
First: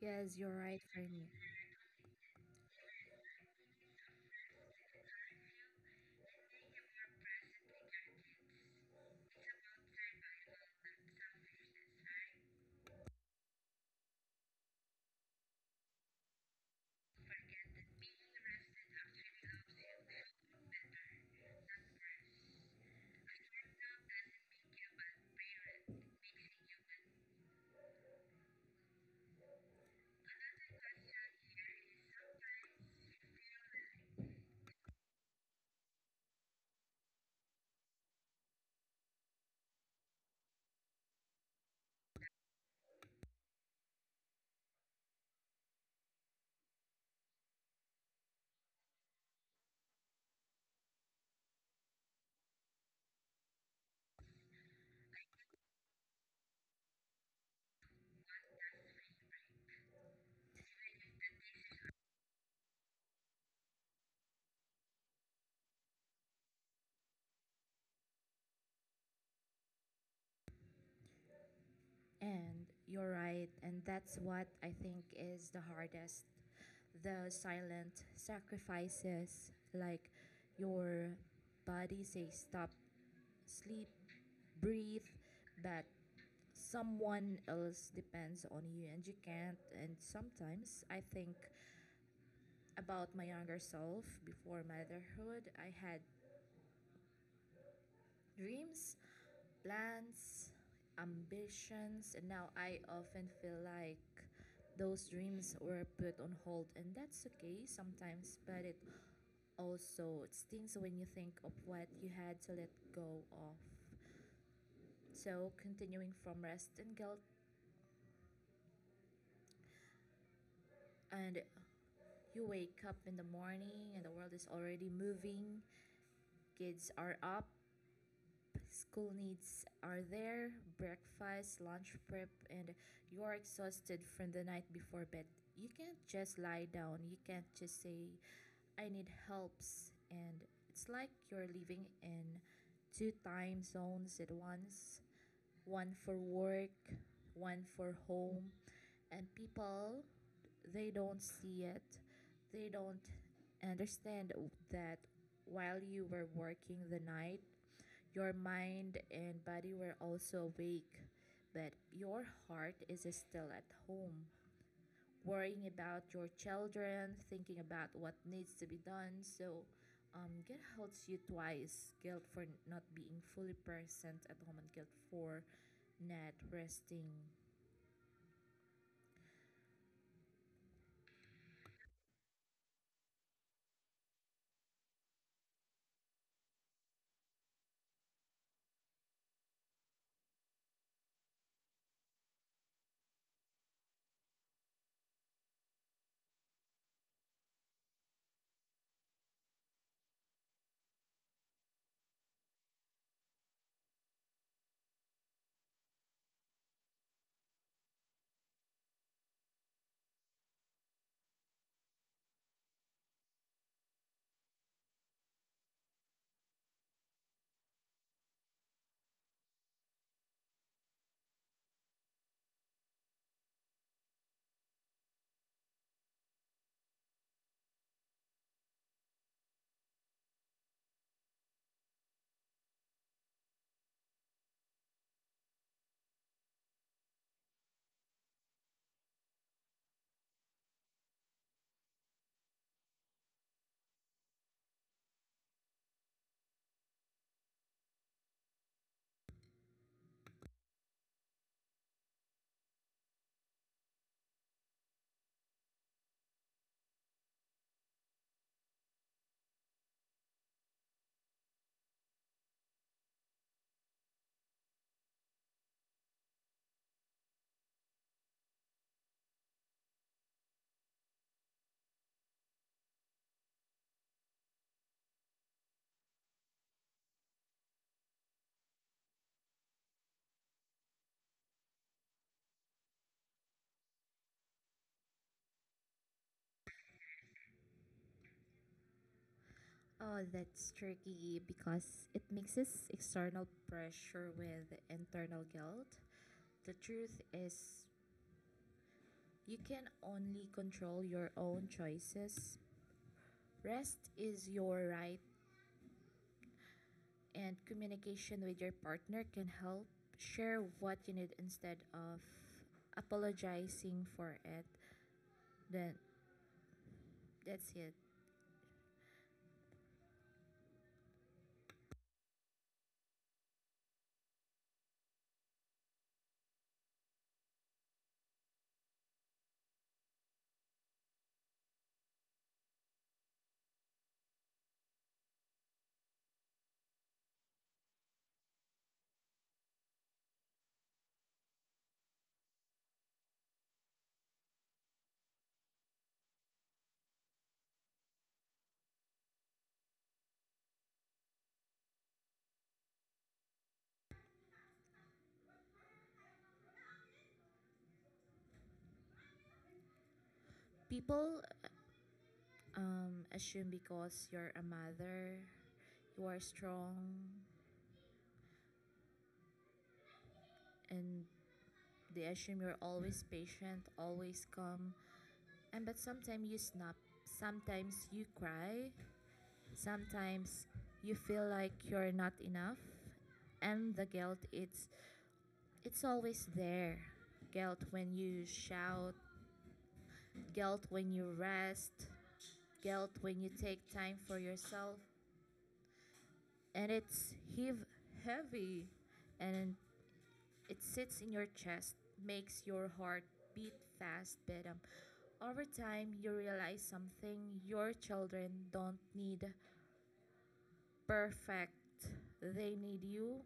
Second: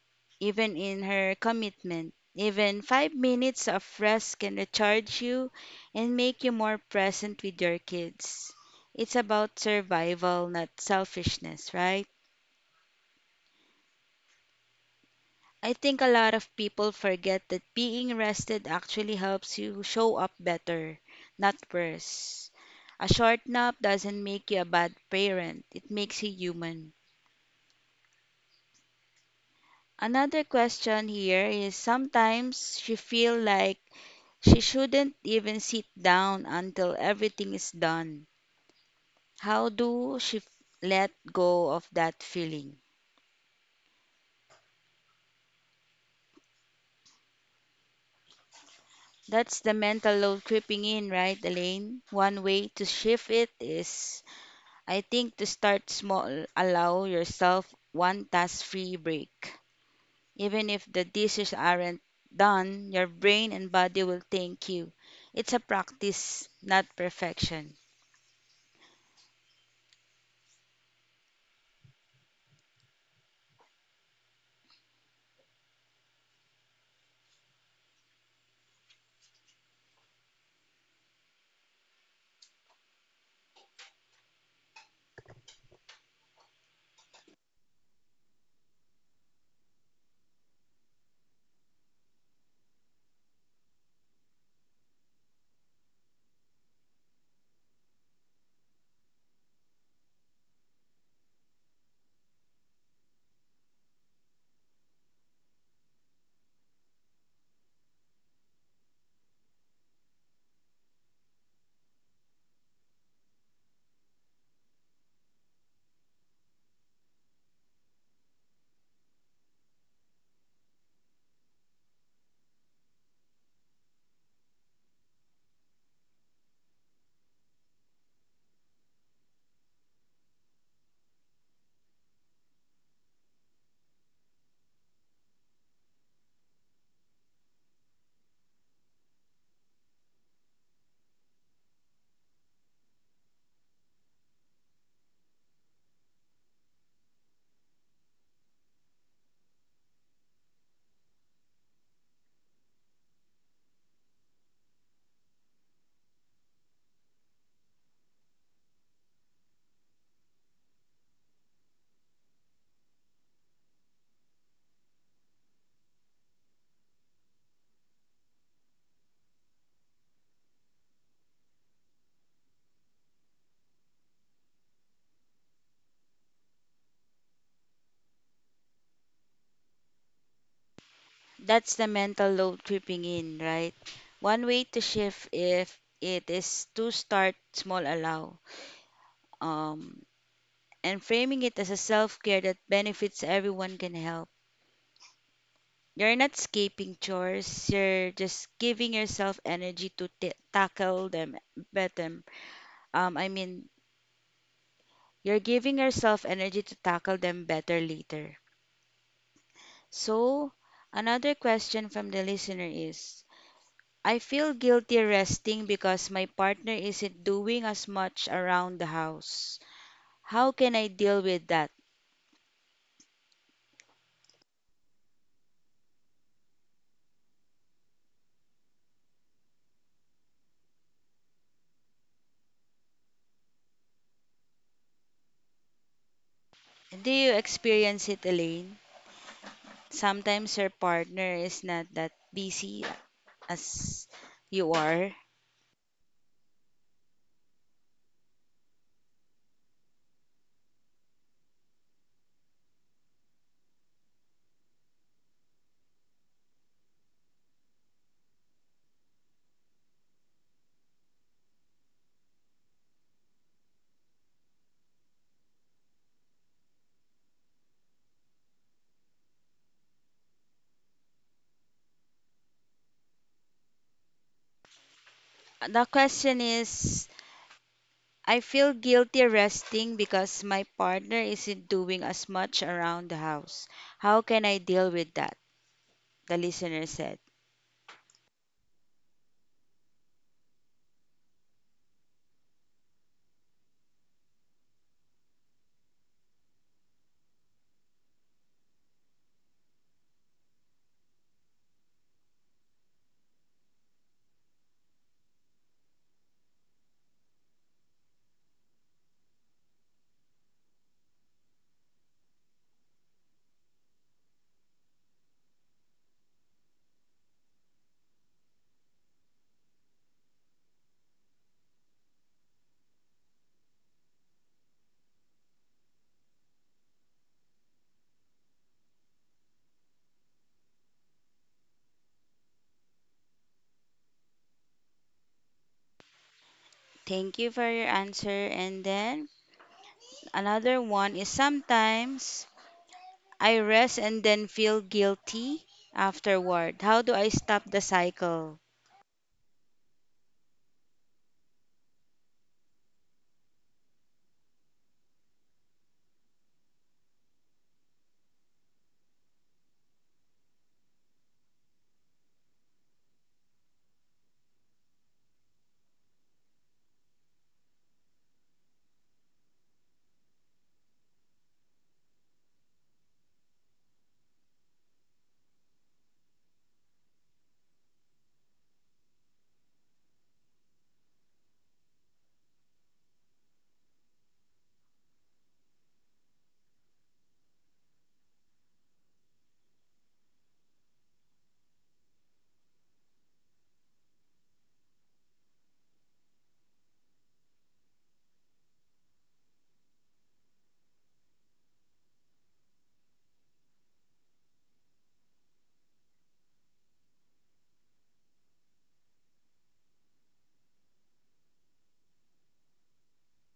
S2: Yes, you're
S1: Even
S2: right,
S1: in
S2: Fernie.
S1: her commitment, even 5 minutes of rest can recharge you and make you more present with your kids. It's about survival, not selfishness, right? I think a lot of people forget that being rested actually helps you show up better, not worse. A short nap doesn't make you a bad parent, it makes you human. Another question here is sometimes she feel like she shouldn't even sit down until everything is done. How do let go of that feeling? That's the mental load creeping in, right, Elaine? One way to shift it is I think to start small, allow yourself one task free break. Even if the dishes aren't done, your brain and body will thank you. It's a practice, not perfection.
S2: And you're right, and that's what I think is the hardest, the silent sacrifices, like your body says stop, sleep, breathe, but someone else depends on you and you can't. And sometimes I think about my younger self before motherhood. I had dreams, plans, ambitions, and now I often feel like those dreams were put on hold, and that's okay sometimes, but it also stings when you think of what you had to let go of. So, continuing from rest and guilt, and you wake up in the morning and the world is already moving, kids are up, school needs are there, breakfast, lunch prep, and you're exhausted from the night before bed. You can't just lie down. You can't just say, I need helps. And it's like you're living in two time zones at once, one for work, one for home. And people, they don't see it. They don't understand that while you were working the night, your mind and body were also awake, but your heart is still at home, worrying about your children, thinking about what needs to be done. So, guilt hurts you twice, guilt for not being fully present at home, and guilt for not resting.
S1: That's the mental load creeping in, right? One way to shift if it is to start small, um, and framing it as a self care that benefits everyone can help. You're not escaping chores. You're just giving yourself energy to tackle them better. Um, I mean, you're giving yourself energy to tackle them better later. So, another question from the listener is I feel guilty resting because my partner isn't doing as much around the house. How can I deal with that? Do you experience it, Elaine? Sometimes your partner is not that busy as you are. The question is I feel guilty resting because my partner isn't doing as much around the house. How can I deal with that? The listener said.
S2: Oh, that's tricky because it mixes external pressure with internal guilt. The truth is, you can only control your own choices. Rest is your right, and communication with your partner can help share what you need instead of apologizing for it. Then that's it.
S1: Thank you for your answer. And then another one is sometimes I rest and then feel guilty afterward. How do I stop the cycle?
S2: People assume because you're a mother, you are strong, and they assume you're always patient, always calm. And but sometimes you snap, sometimes you cry, sometimes you feel like you're not enough and the guilt, it's always there. Guilt when you shout, guilt when you rest, guilt when you take time for yourself. And it's heave heavy and it sits in your chest, makes your heart beat fast, but over time you realize something: your children don't need perfect. They need you.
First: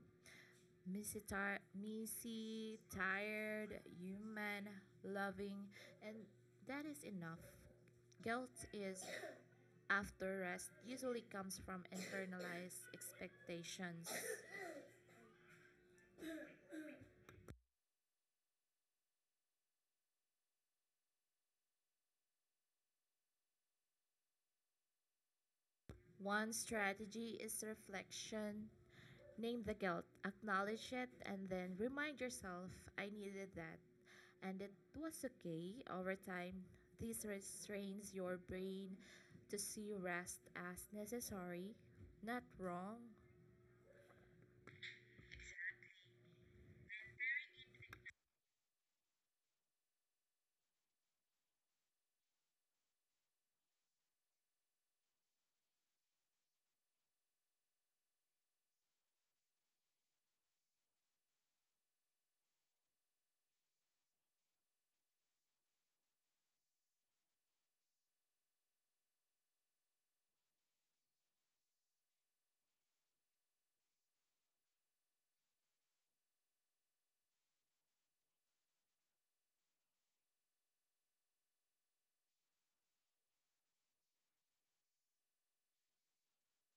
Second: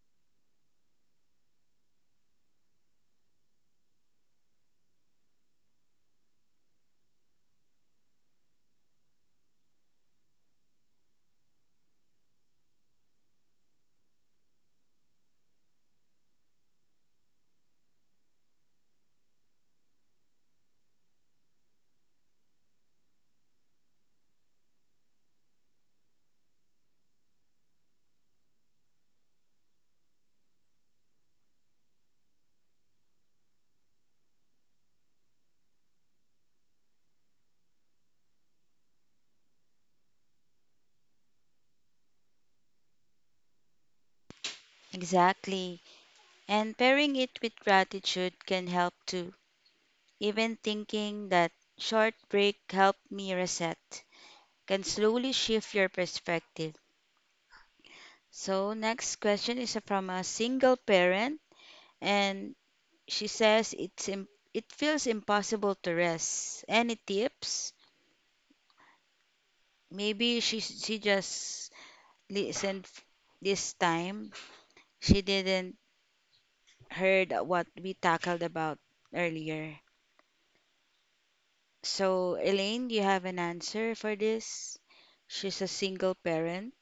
S2: Misty, messy, tired, human, loving, and that is enough. Guilt is after rest usually comes from internalized expectations. One strategy is reflection. Name the guilt, acknowledge it, and then remind yourself I needed that. And it was okay over time. This restrains your brain to see rest as necessary, not wrong.
S1: Exactly. And pairing it with gratitude can help too. Even thinking that short break helped me reset can slowly shift your perspective. So, next question is from a single parent, and she says it feels impossible to rest. Any tips? Maybe she just listened f- this time. She didn't heard what we tackled about earlier. So, Elaine, do you have an answer for this? She's a single parent.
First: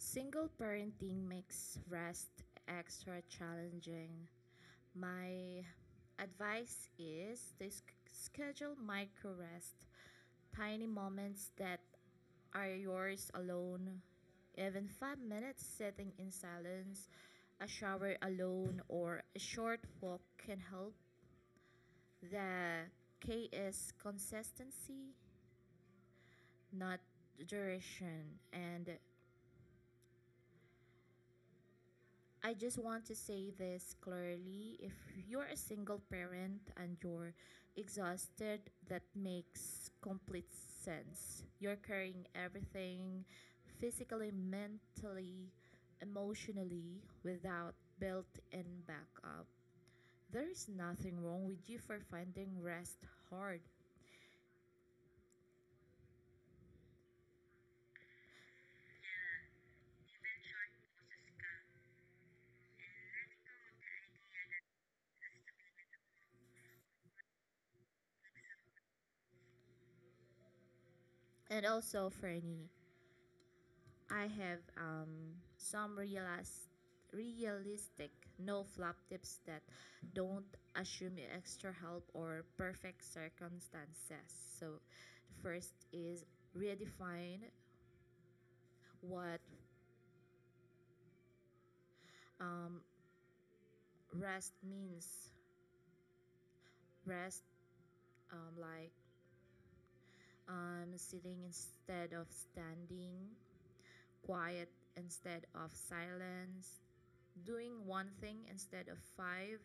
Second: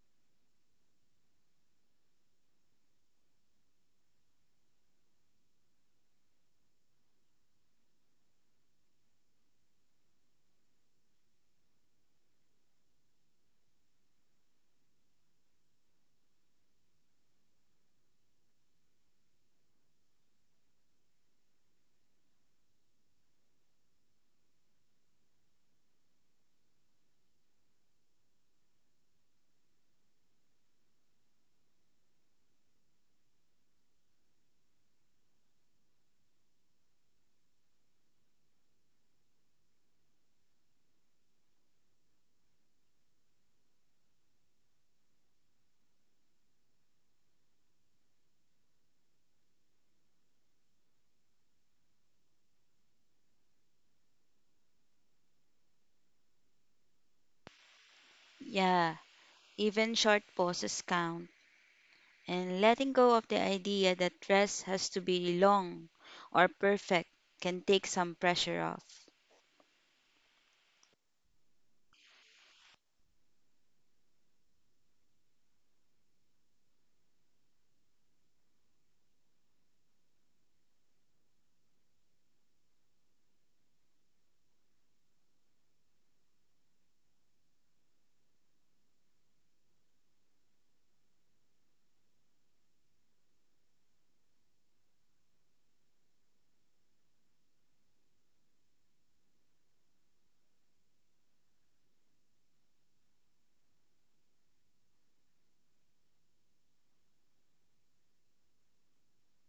S2: Single parenting makes rest extra challenging. My advice is to schedule micro rest, tiny moments that are yours alone. Even 5 minutes sitting in silence, a shower alone, or a short walk can help. The K is consistency, not duration, and I just want to say this clearly. If you're a single parent and you're exhausted, that makes complete sense. You're carrying everything physically, mentally, emotionally without built in backup. There is nothing wrong with you for finding rest hard.
S1: Yeah, even short pauses count. And letting go of the idea that dress has to be long or perfect can take some pressure off.
S2: And also, Franny, I have some realistic no flop tips that don't assume extra help or perfect circumstances. So, the first is redefine what um, rest means. Rest, like sitting instead of standing, quiet instead of silence, doing one thing instead of five,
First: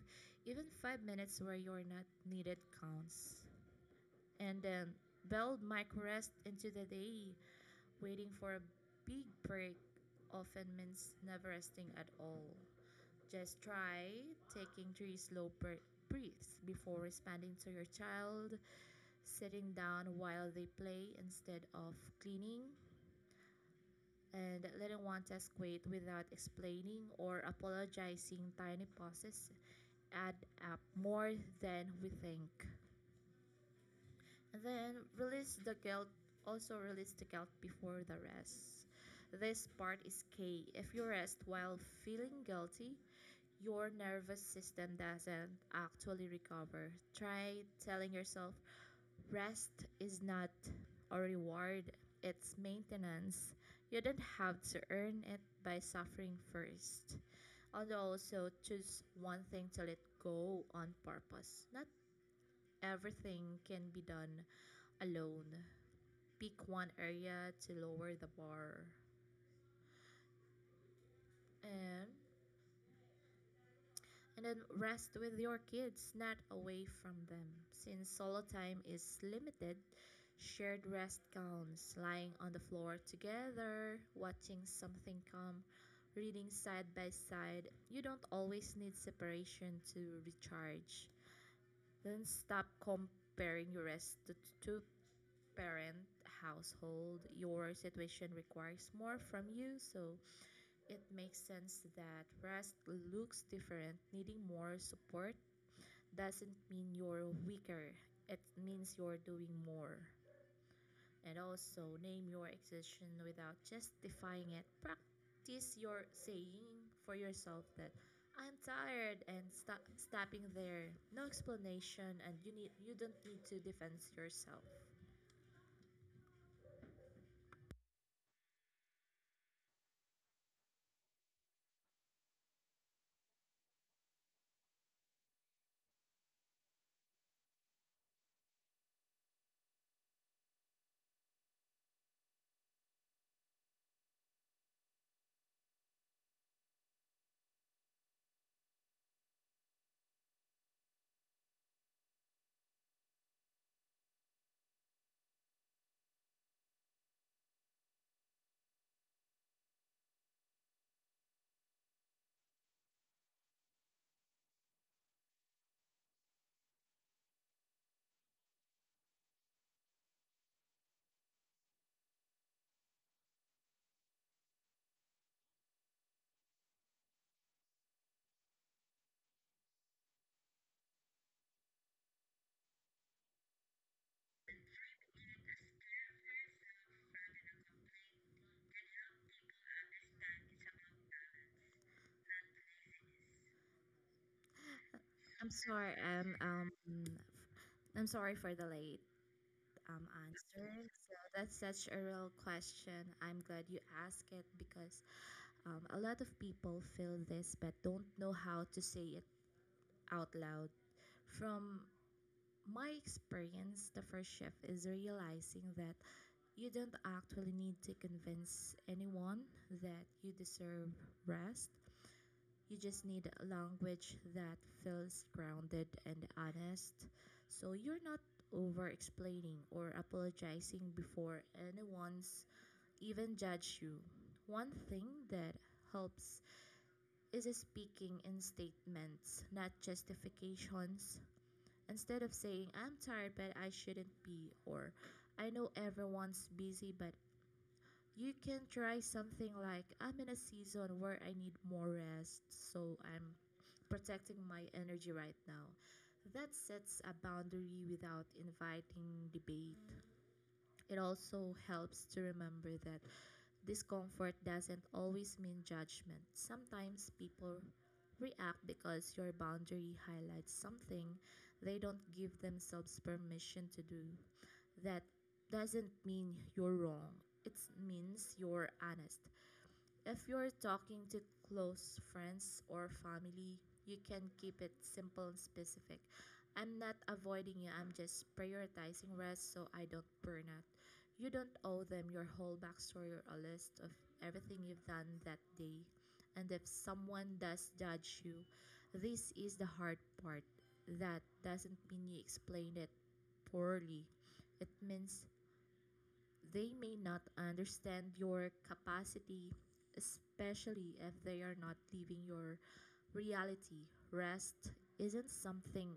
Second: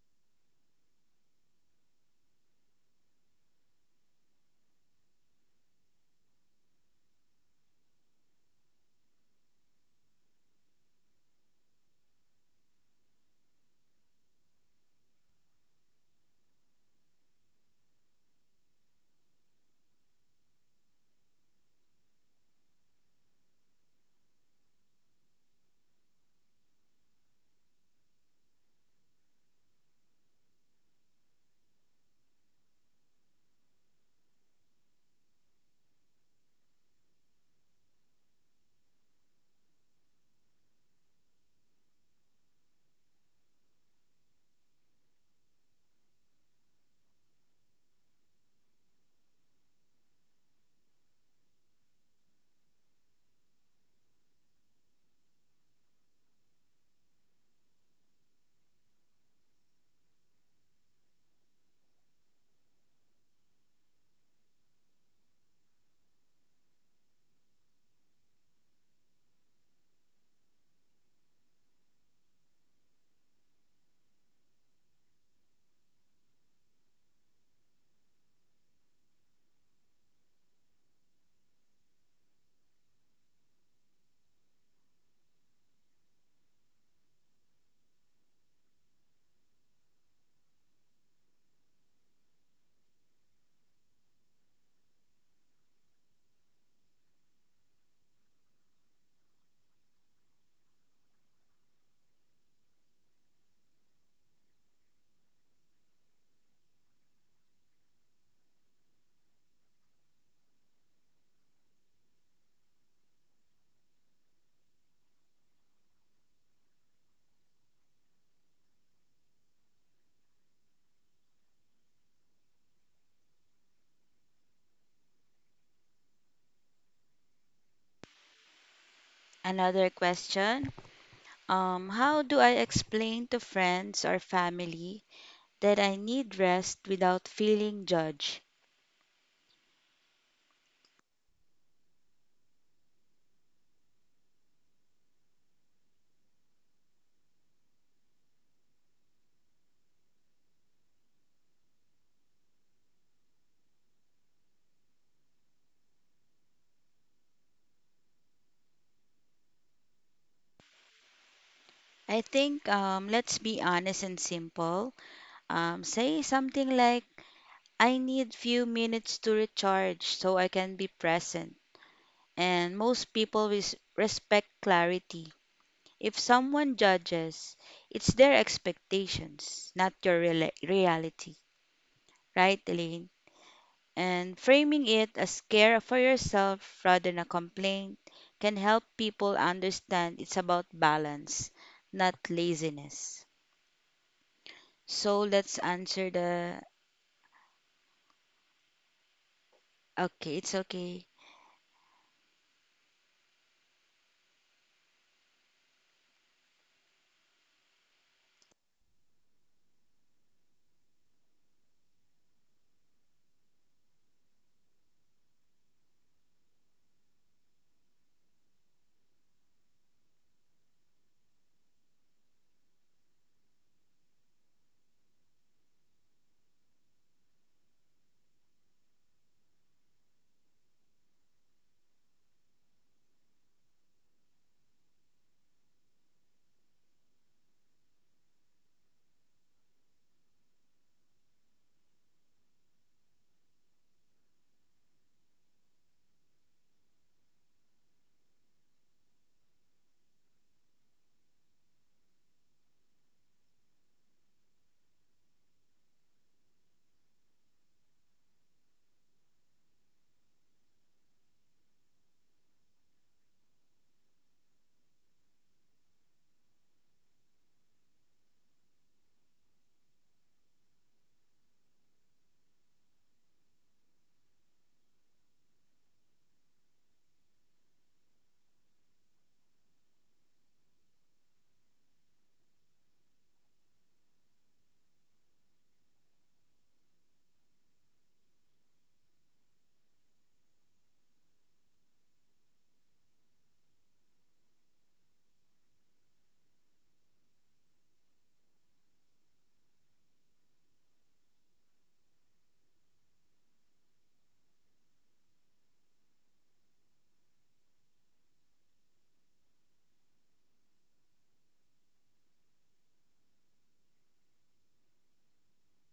S2: even 5 minutes where you're not needed counts. And then build micro rest into the day. Waiting for a big break often means never resting at all. Just try taking three slow breaths breathes before responding to your child, sitting down while they play instead of cleaning, and letting one task wait without explaining or apologizing. Tiny pauses add up more than we think. And then release the guilt, also release the guilt before the rest. This part is key. If you rest while feeling guilty, your nervous system doesn't actually recover. Try telling yourself rest is not a reward, it's maintenance. You don't have to earn it by suffering first. And also choose one thing to let go on purpose, not everything can be done alone. Pick one area to lower the bar. and and then rest with your kids, not away from them. Since solo time is limited, shared rest counts. Lying on the floor together, watching something calm, reading side by side. You don't always need separation to recharge. Then stop comparing your rest to parent household. Your situation requires more from you, so it makes sense that rest looks different. Needing more support doesn't mean you're weaker, it means you're doing more. And also name your exhaustion without justifying it. Practice your saying for yourself that I'm tired and stopping there, no explanation, and you don't need to defend yourself.
S1: Another question, how do I explain to friends or family that I need rest without feeling judged? I think, let's be honest and simple. Say something like, I need few minutes to recharge so I can be present. And most people respect clarity. If someone judges, it's their expectations, not your reality, right, Elaine? And framing it as care for yourself rather than a complaint can help people understand it's about balance, not laziness. So let's
S2: I'm sorry,
S1: answer
S2: I'm
S1: the.
S2: I'm sorry for the late
S1: Okay, it's
S2: answer.
S1: okay.
S2: So that's such a real question. I'm glad you asked it because a lot of people feel this but don't know how to say it out loud. From my experience, the first shift is realizing that you don't actually need to convince anyone that you deserve rest. You just need language that feels grounded and honest, so you're not over explaining or apologizing before anyone's even judge you. One thing that helps is speaking in statements, not justifications. Instead of saying, I'm tired, but I shouldn't be, or I know everyone's busy, but, you can try something like, I'm in a season where I need more rest, so I'm protecting my energy right now. That sets a boundary without inviting debate. It also helps to remember that discomfort doesn't always mean judgment. Sometimes people react because your boundary highlights something they don't give themselves permission to do. That doesn't mean you're wrong. It means you're honest. If you're talking to close friends or family, you can keep it simple and specific. I'm not avoiding you, I'm just prioritizing rest so I don't burn out. You don't owe them your whole backstory or a list of everything you've done that day. And if someone does judge you, this is the hard part. That doesn't mean you explained it poorly. It means they may not understand your capacity, especially if they are not living your reality. Rest isn't something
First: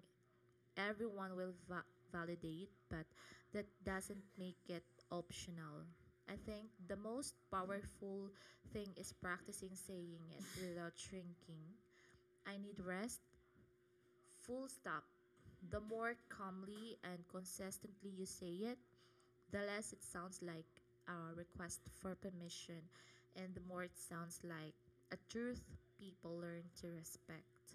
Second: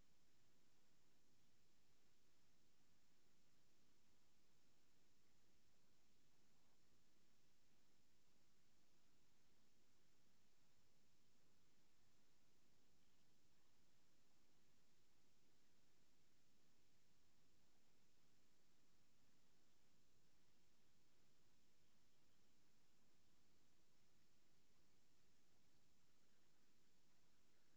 S2: everyone will validate, but that doesn't make it optional. I think the most powerful thing is practicing saying it without shrinking. I need rest, full stop. The more calmly and consistently you say it, the less it sounds like a request for permission and the more it sounds like a truth people learn to respect.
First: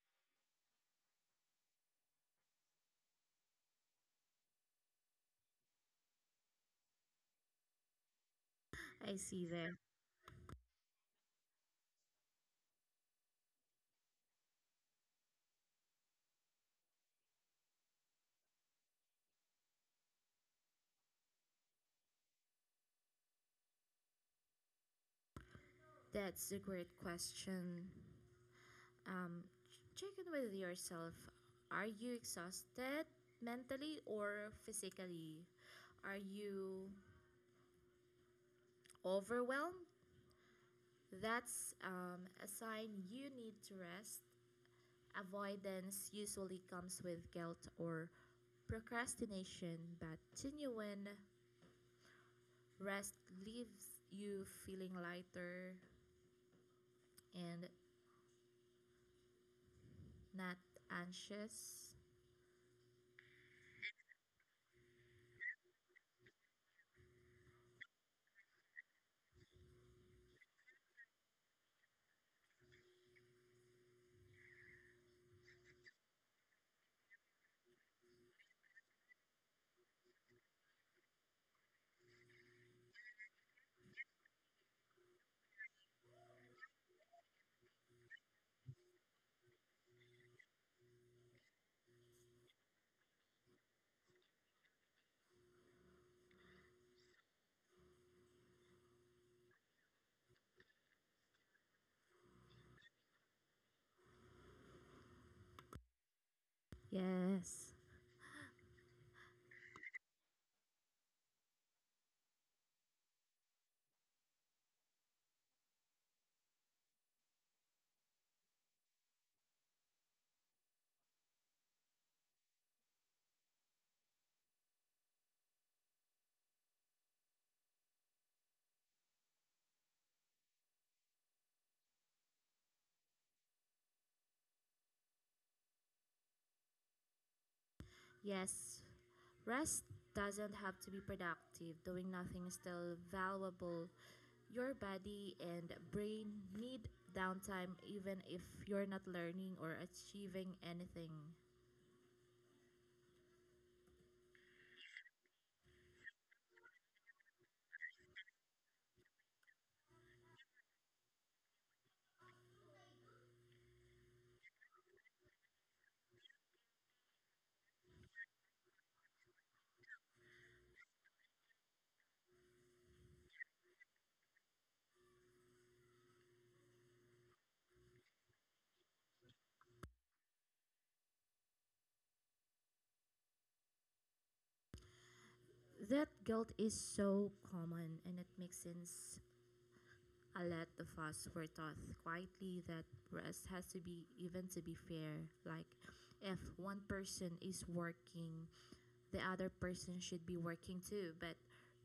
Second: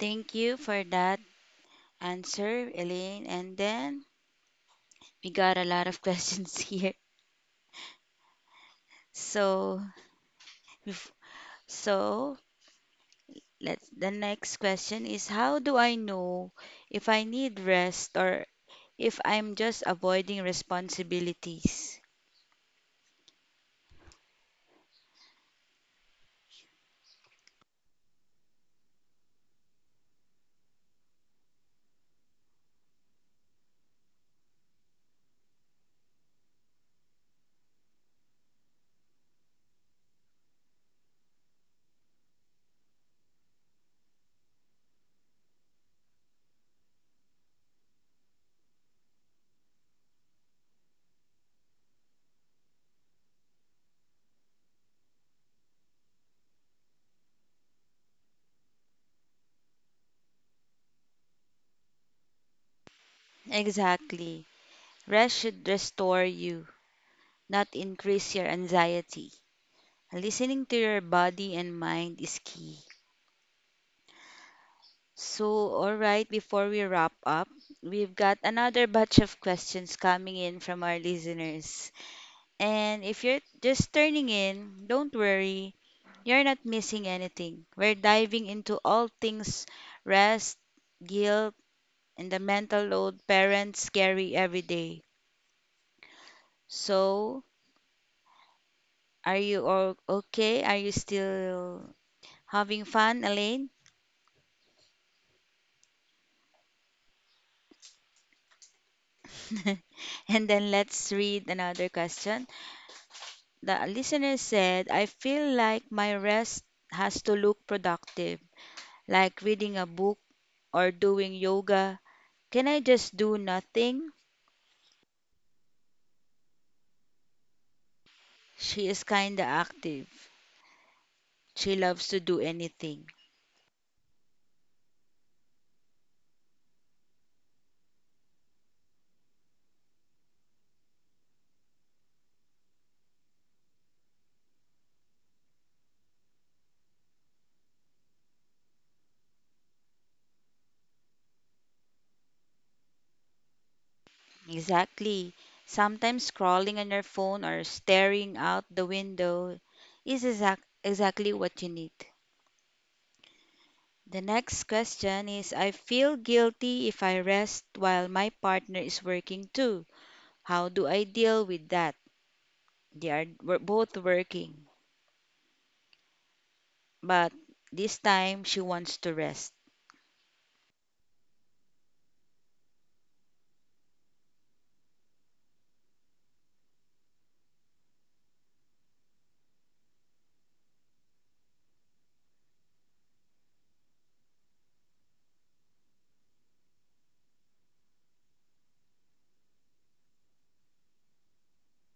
S1: Thank you for that answer, Elaine. And then we got a lot of <laughs> questions here.
S2: I see
S1: So,
S2: there.
S1: bef- so the next question is how do I know if I need rest or if I'm just avoiding responsibilities?
S2: That's a great question. Um, check in with yourself. Are you exhausted mentally or physically? Are you overwhelmed? That's a sign you need to rest. Avoidance usually comes with guilt or procrastination, but genuine rest leaves you feeling lighter and not anxious.
S1: Exactly. Rest should restore you, not increase your anxiety. Listening to your body and mind is key. So, all right, before we wrap up, we've got another batch of questions coming in from our listeners. And if you're just turning in, don't worry. You're not missing anything. We're diving into all things rest, guilt, and the mental load parents carry every day. So, are you all okay? Are you still having fun, Elaine?
S2: Yes,
S1: <laughs> And then let's read another question. The listener said, I feel like my rest has to look productive, like reading a book or doing yoga. Can I just do nothing? She is kinda active. She loves to do anything.
S2: yes, rest doesn't have to be productive. Doing nothing is still valuable. Your body and brain need downtime even if you're not learning or achieving anything.
S1: Exactly. Sometimes scrolling on her phone or staring out the window is exactly what you need. The next question is I feel guilty if I rest while my partner is working too. How do I deal with that? They are We're both working, but this time she wants to rest.
S2: That guilt is so common and it makes sense. Alet the Foss were taught quietly that rest has to be even to be fair. Like, if one person is working, the other person should be working too. But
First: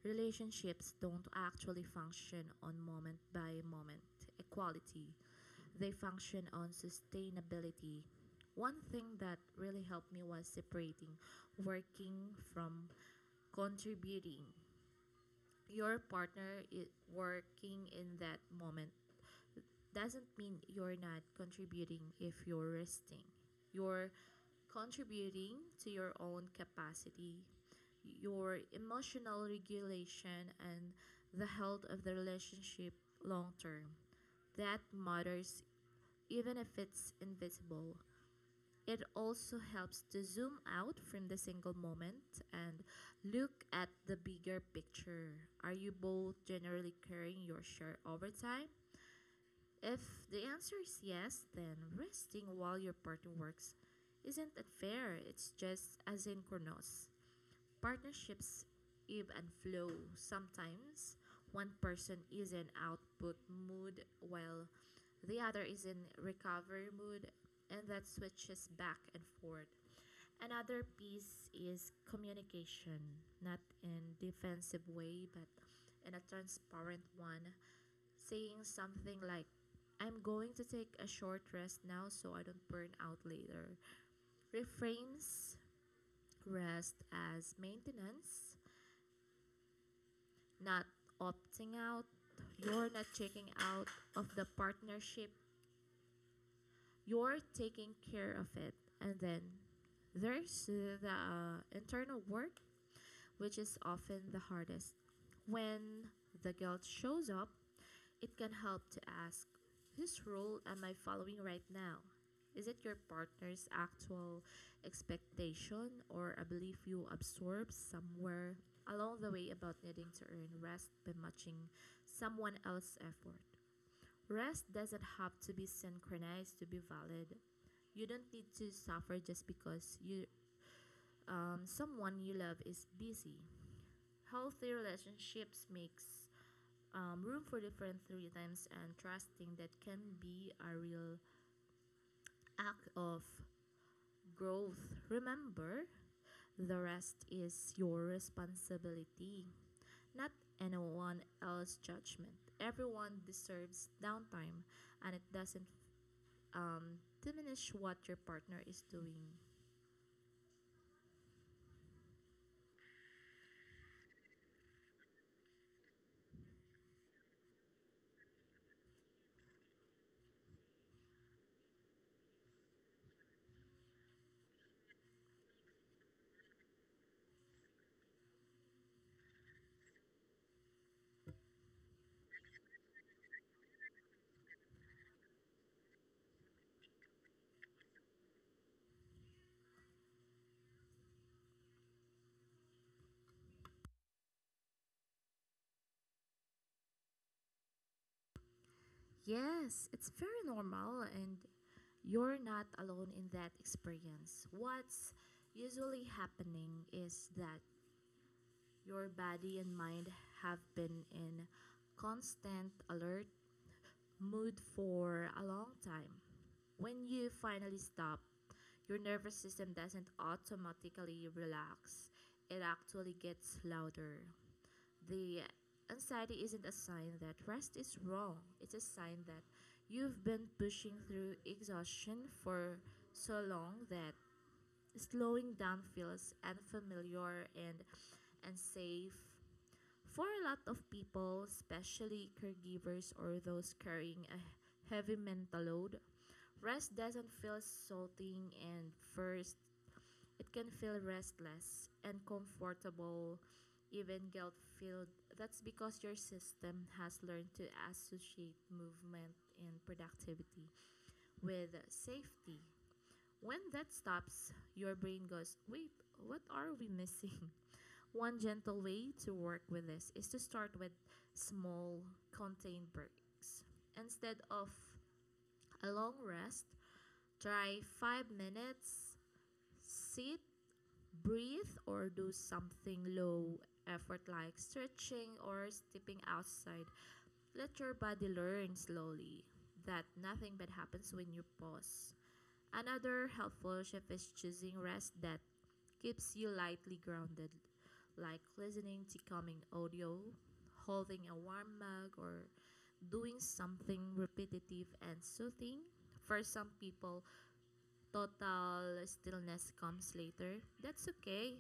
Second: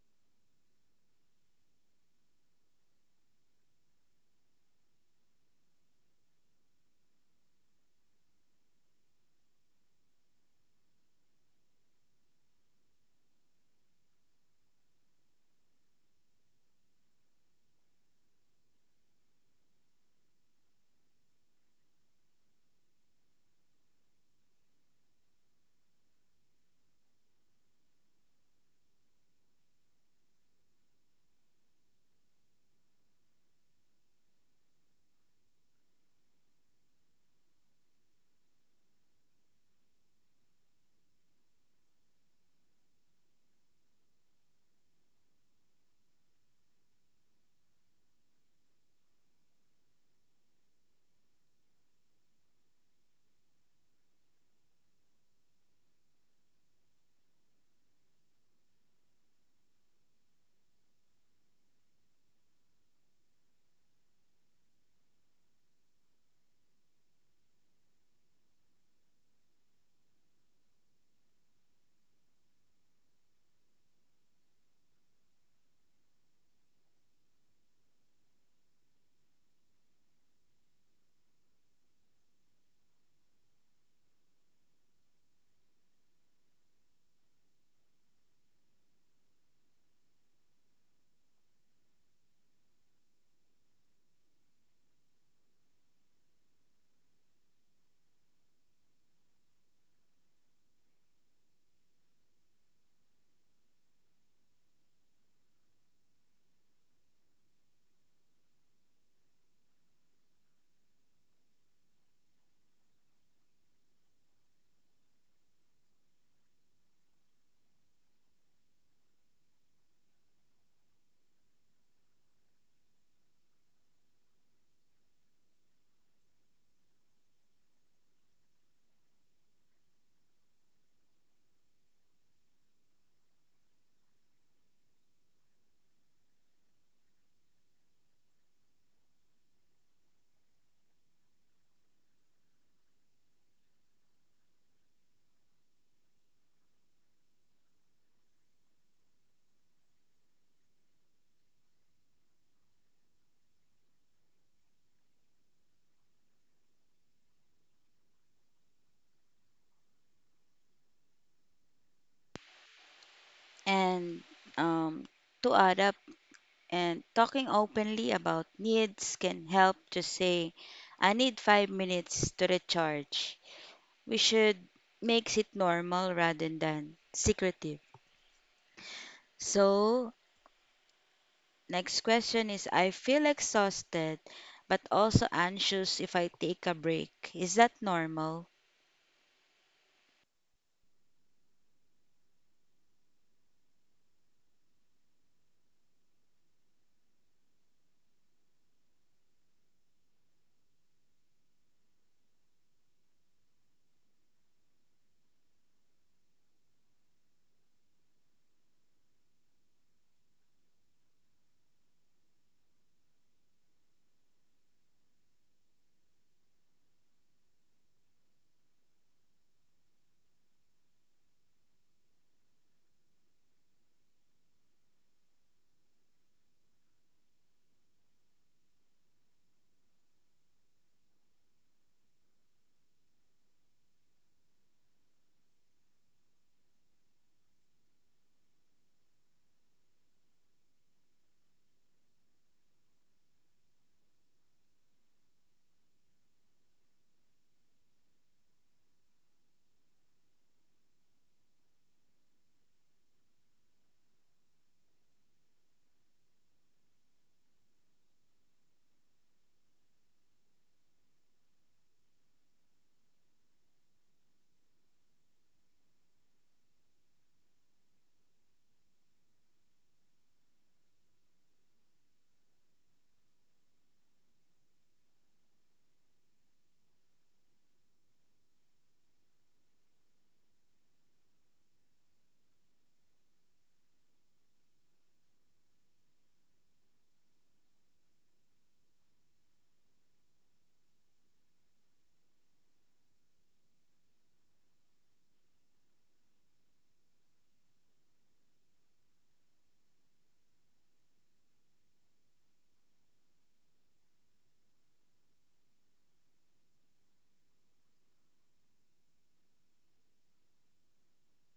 S2: relationships don't actually function on moment by moment equality, they function on sustainability. One thing that really helped me was separating working from contributing. Your partner is working in that moment doesn't mean you're not contributing. If you're resting, you're contributing to your own capacity, your emotional regulation, and the health of the relationship long term. That matters even if it's invisible. It also helps to zoom out from the single moment and look at the bigger picture. Are you both generally carrying your share over time? If the answer is yes, then resting while your partner works isn't unfair, it's just asynchronous. Partnerships ebb and flow. Sometimes one person is in output mood while the other is in recovery mood, and that switches back and forth. Another piece is communication, not in defensive way, but in a transparent one, saying something like, I'm going to take a short rest now so I don't burn out later, reframes rest as maintenance, not opting out. You're not checking out of the partnership, you're taking care of it. And then there's the internal work, which is often the hardest. When the guilt shows up, it can help to ask, whose role am I following right now? Is it your partner's actual expectation, or a belief you absorb somewhere along the way about needing to earn rest by matching someone else's effort? Rest doesn't have to be synchronized to be valid. You don't need to suffer just because you someone you love is busy. Healthy relationships makes room for different rhythms, and trusting that can be a real act of growth. Remember, the rest is your responsibility, not anyone else's judgment. Everyone deserves downtime, and it doesn't diminish what your partner is doing.
S1: And, um, to add up, and talking openly about needs can help to say, I need 5 minutes to recharge. We should makes it normal rather than secretive. So, next question is I feel exhausted but also anxious if I take a break. Is that normal?
S2: Yes, it's very normal, and you're not alone in that experience. What's usually happening is that your body and mind have been in constant alert mood for a long time. When you finally stop, your nervous system doesn't automatically relax, it actually gets louder. The anxiety isn't a sign that rest is wrong, it's a sign that you've been pushing through exhaustion for so long that slowing down feels unfamiliar and unsafe. For a lot of people, especially caregivers or those carrying a heavy mental load, rest doesn't feel soothing, and first it can feel restless, uncomfortable, even guilt filled. That's because your system has learned to associate movement and productivity with safety. When that stops, your brain goes, wait, what are we missing? One gentle way to work with this is to start with small, contained breaks. Instead of a long rest, try 5 minutes, sit, breathe, or do something low effort like stretching or stepping outside. Let your body learn slowly that nothing bad happens when you pause. Another helpful shift is choosing rest that keeps you lightly grounded, like listening to calming audio, holding a warm mug, or doing something repetitive and soothing. For some people, total stillness comes later. That's okay.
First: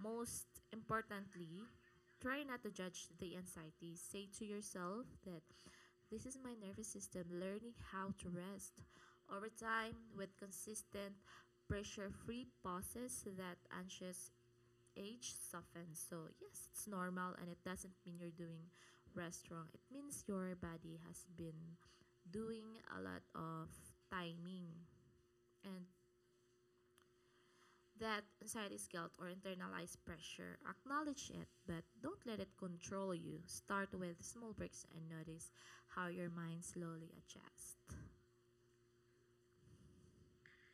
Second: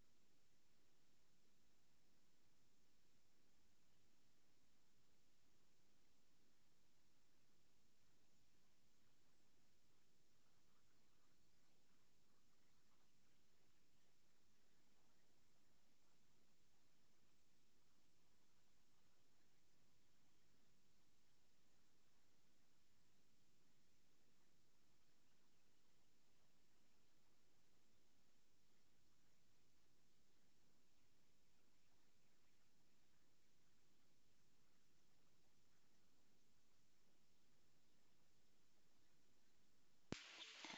S2: Most importantly, try not to judge the anxiety. Say to yourself that this is my nervous system learning how to rest. Over time, with consistent pressure free pauses, that anxious age softens. So, yes, it's normal, and it doesn't mean you're doing rest wrong. It means your body has been doing a lot of timing, and that anxiety, guilt, or internalized pressure, acknowledge it but don't let it control you. Start with small breaks and notice how your mind slowly adjusts.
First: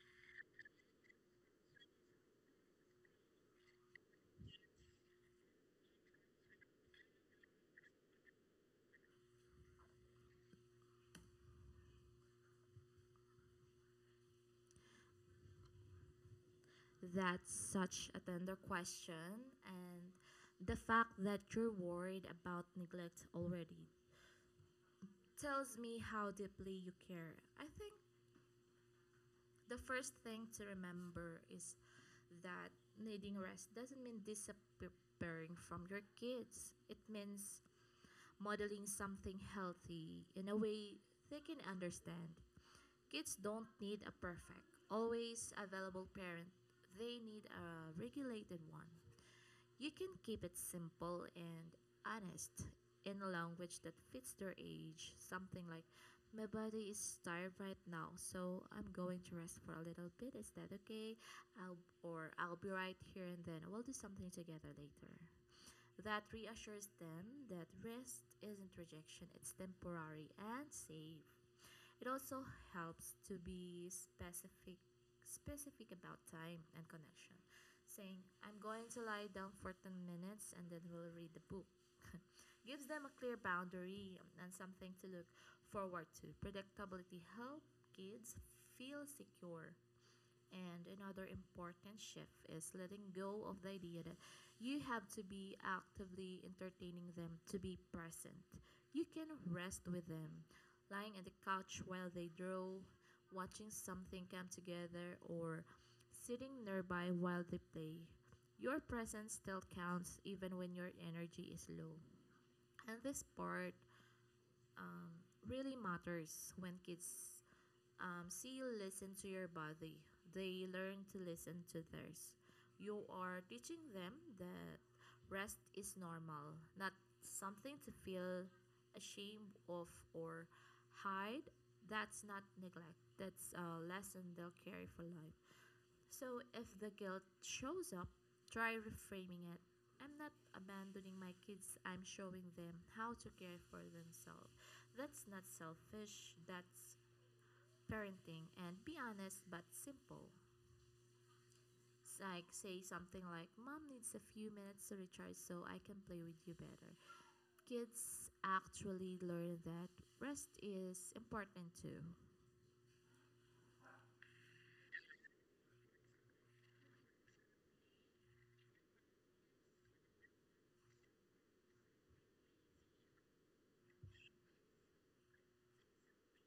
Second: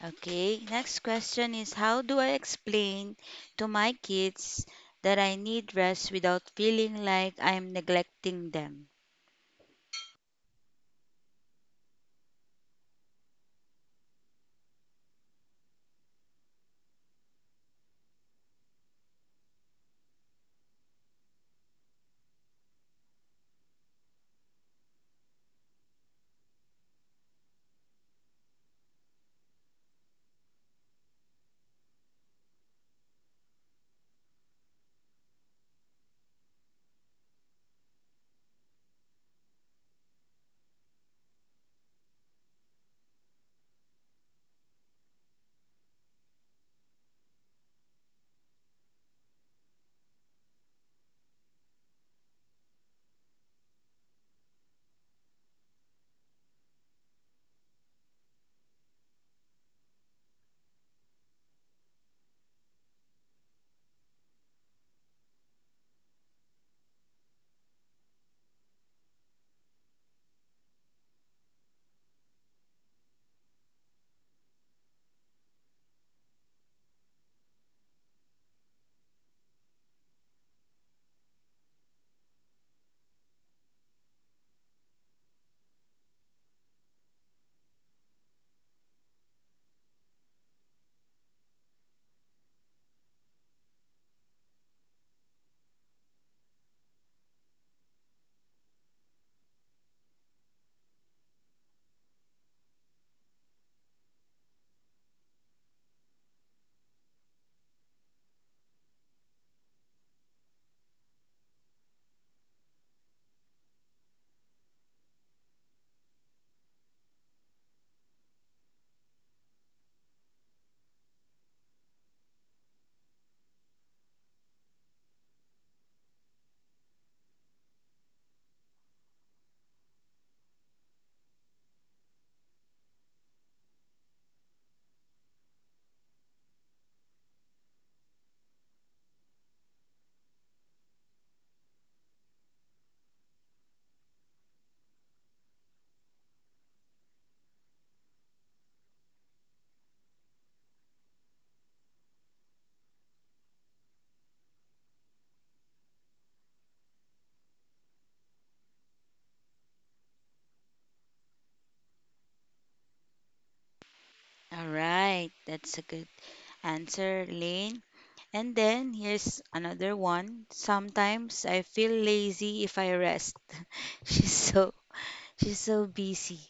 S1: Okay, next question is how do I explain to my kids that I need rest without feeling like I'm neglecting them?
S2: That's such a tender question, and the fact that you're worried about neglect already tells me how deeply you care. I think the first thing to remember is that needing rest doesn't mean disappearing from your kids. It means modeling something healthy in a way they can understand. Kids don't need a perfect, always available parent, they need a regulated one. You can keep it simple and honest, in a language that fits their age. Something like, my body is tired right now, so I'm going to rest for a little bit. Is that okay? I'll be right here, and then we'll do something together later. That reassures them that rest isn't rejection, it's temporary and safe. It also helps to be specific about time and connection, saying, I'm going to lie down for 10 minutes and then we'll read the book. <laughs> Gives them a clear boundary and something to look forward to. Predictability helps kids feel secure, and another important shift is letting go of the idea that you have to be actively entertaining them to be present. You can rest with them, lying on the couch while they draw, watching something come together, or sitting nearby while they play. Your presence still counts, even when your energy is low. And this part really matters. When kids see, listen to your body, they learn to listen to theirs. You are teaching them that rest is normal, not something to feel ashamed of or hide. That's not neglect. That's a lesson they'll carry for life. So if the guilt shows up, try reframing it. I'm not abandoning my kids, I'm showing them how to care for themselves. That's not selfish. That's parenting. And be honest but simple. Like, say something like, "Mom needs a few minutes to recharge so I can play with you better." Kids actually learn that rest is important too.
S1: All right, that's a good answer, Lane. And then here's another one. Sometimes I feel lazy if I rest. <laughs> She's so she's so busy.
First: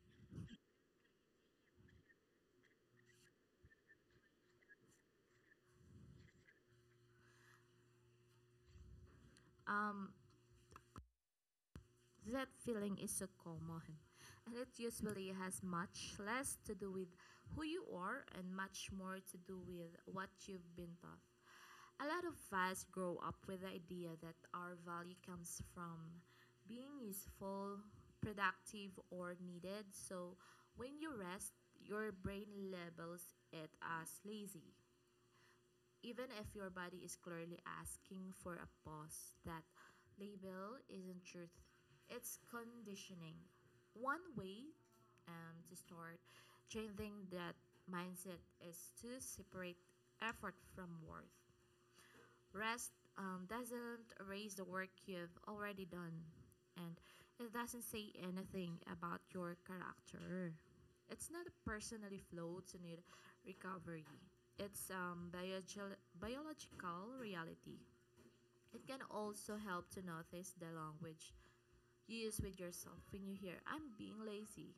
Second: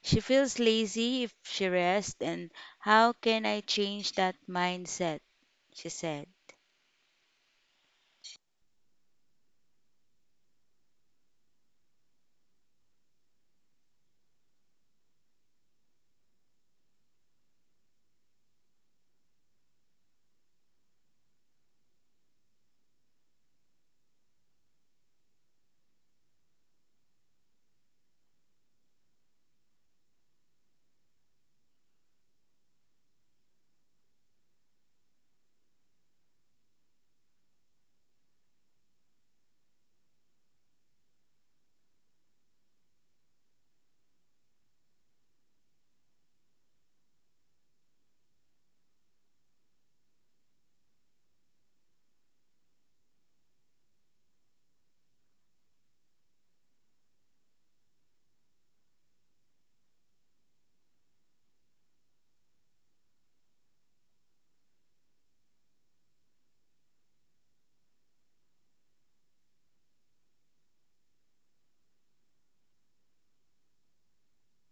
S1: She feels lazy if she rests and how can I change that mindset? She said.
S2: Um, that feeling is so common, and it usually has much less to do with who you are and much more to do with what you've been taught. A lot of us grow up with the idea that our value comes from being useful, productive, or needed. So when you rest, your brain labels it as lazy. Even if your body is clearly asking for a pause, that label isn't truth, it's conditioning. One way to start changing that mindset is to separate effort from worth. Rest doesn't erase the work you've already done, and it doesn't say anything about your character. It's not a personally floats in it recovery. It's biog biological reality. It can also help to notice the language you use with yourself. When you hear, I'm being lazy,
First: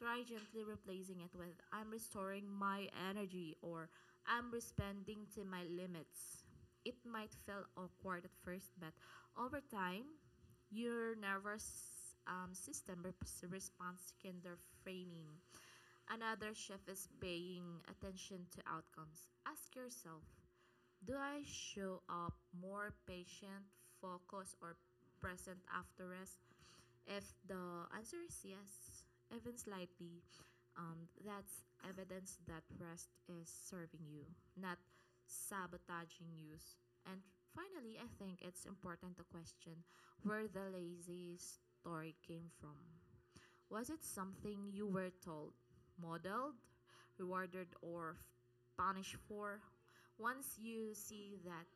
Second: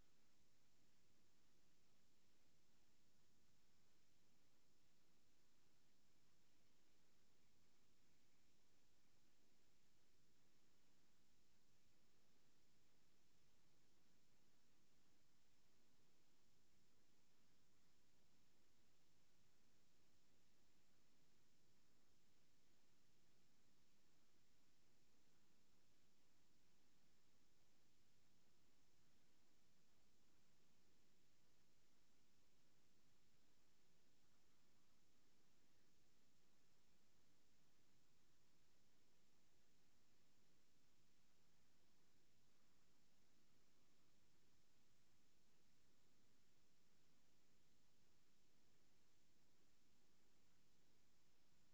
S2: try gently replacing it with, I'm restoring my energy, or I'm responding to my limits. It might feel awkward at first, but over time, your responds to kinder framing. Another shift is paying attention to outcomes. Ask yourself, do I show up more patient, focused, or present after rest? If the answer is yes, even slightly, that's evidence that rest is serving you, not sabotaging you. And finally, I think it's important to question where the lazy story came from. Was it something you were told, modeled, rewarded, or punished for? Once you see that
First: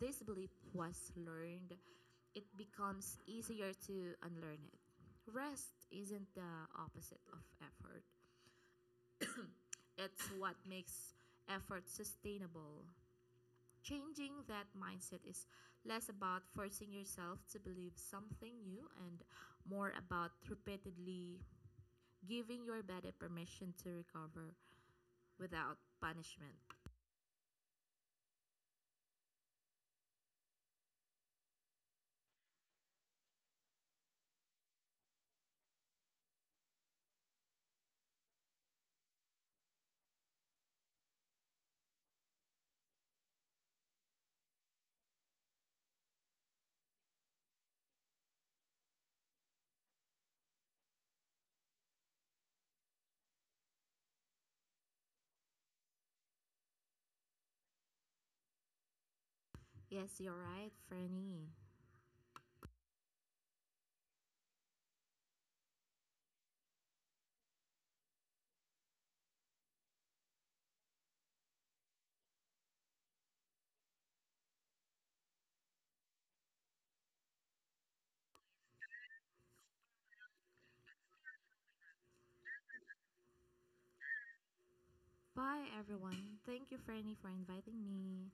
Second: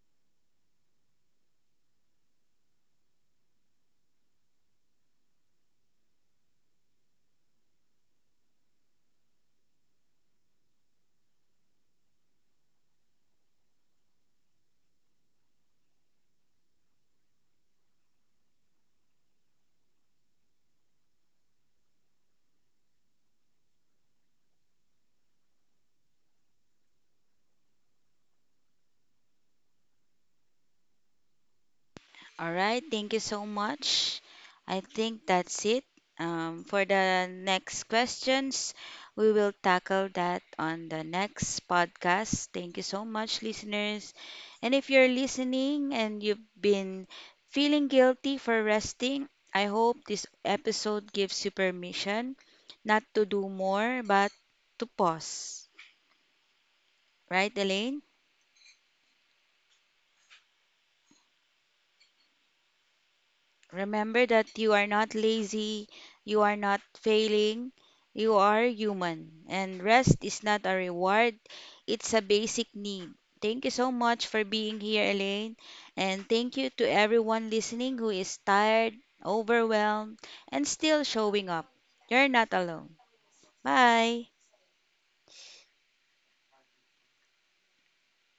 S2: this belief was learned, it becomes easier to unlearn it. Rest isn't the opposite of effort. It's what makes effort sustainable. Changing that mindset is less about forcing yourself to believe something new, and more about repeatedly giving your body permission to recover without punishment.
S1: All right, thank you so much. I think that's it. For the next questions, we will tackle that on the next podcast. Thank you so much, listeners. And if you're listening and you've been feeling guilty for resting, I hope this episode gives you permission not to do more, but to pause. Right, Elaine?
S2: Yes, you're right, Franny.
S1: Remember that you are not lazy, you are not failing, you are human. And rest is not a reward, it's a basic need. Thank you so much for being here, Elaine. And thank you to everyone listening who is tired, overwhelmed, and still showing up. You're not alone. Bye.
S2: Bye, everyone. Thank you, Franny, for inviting me.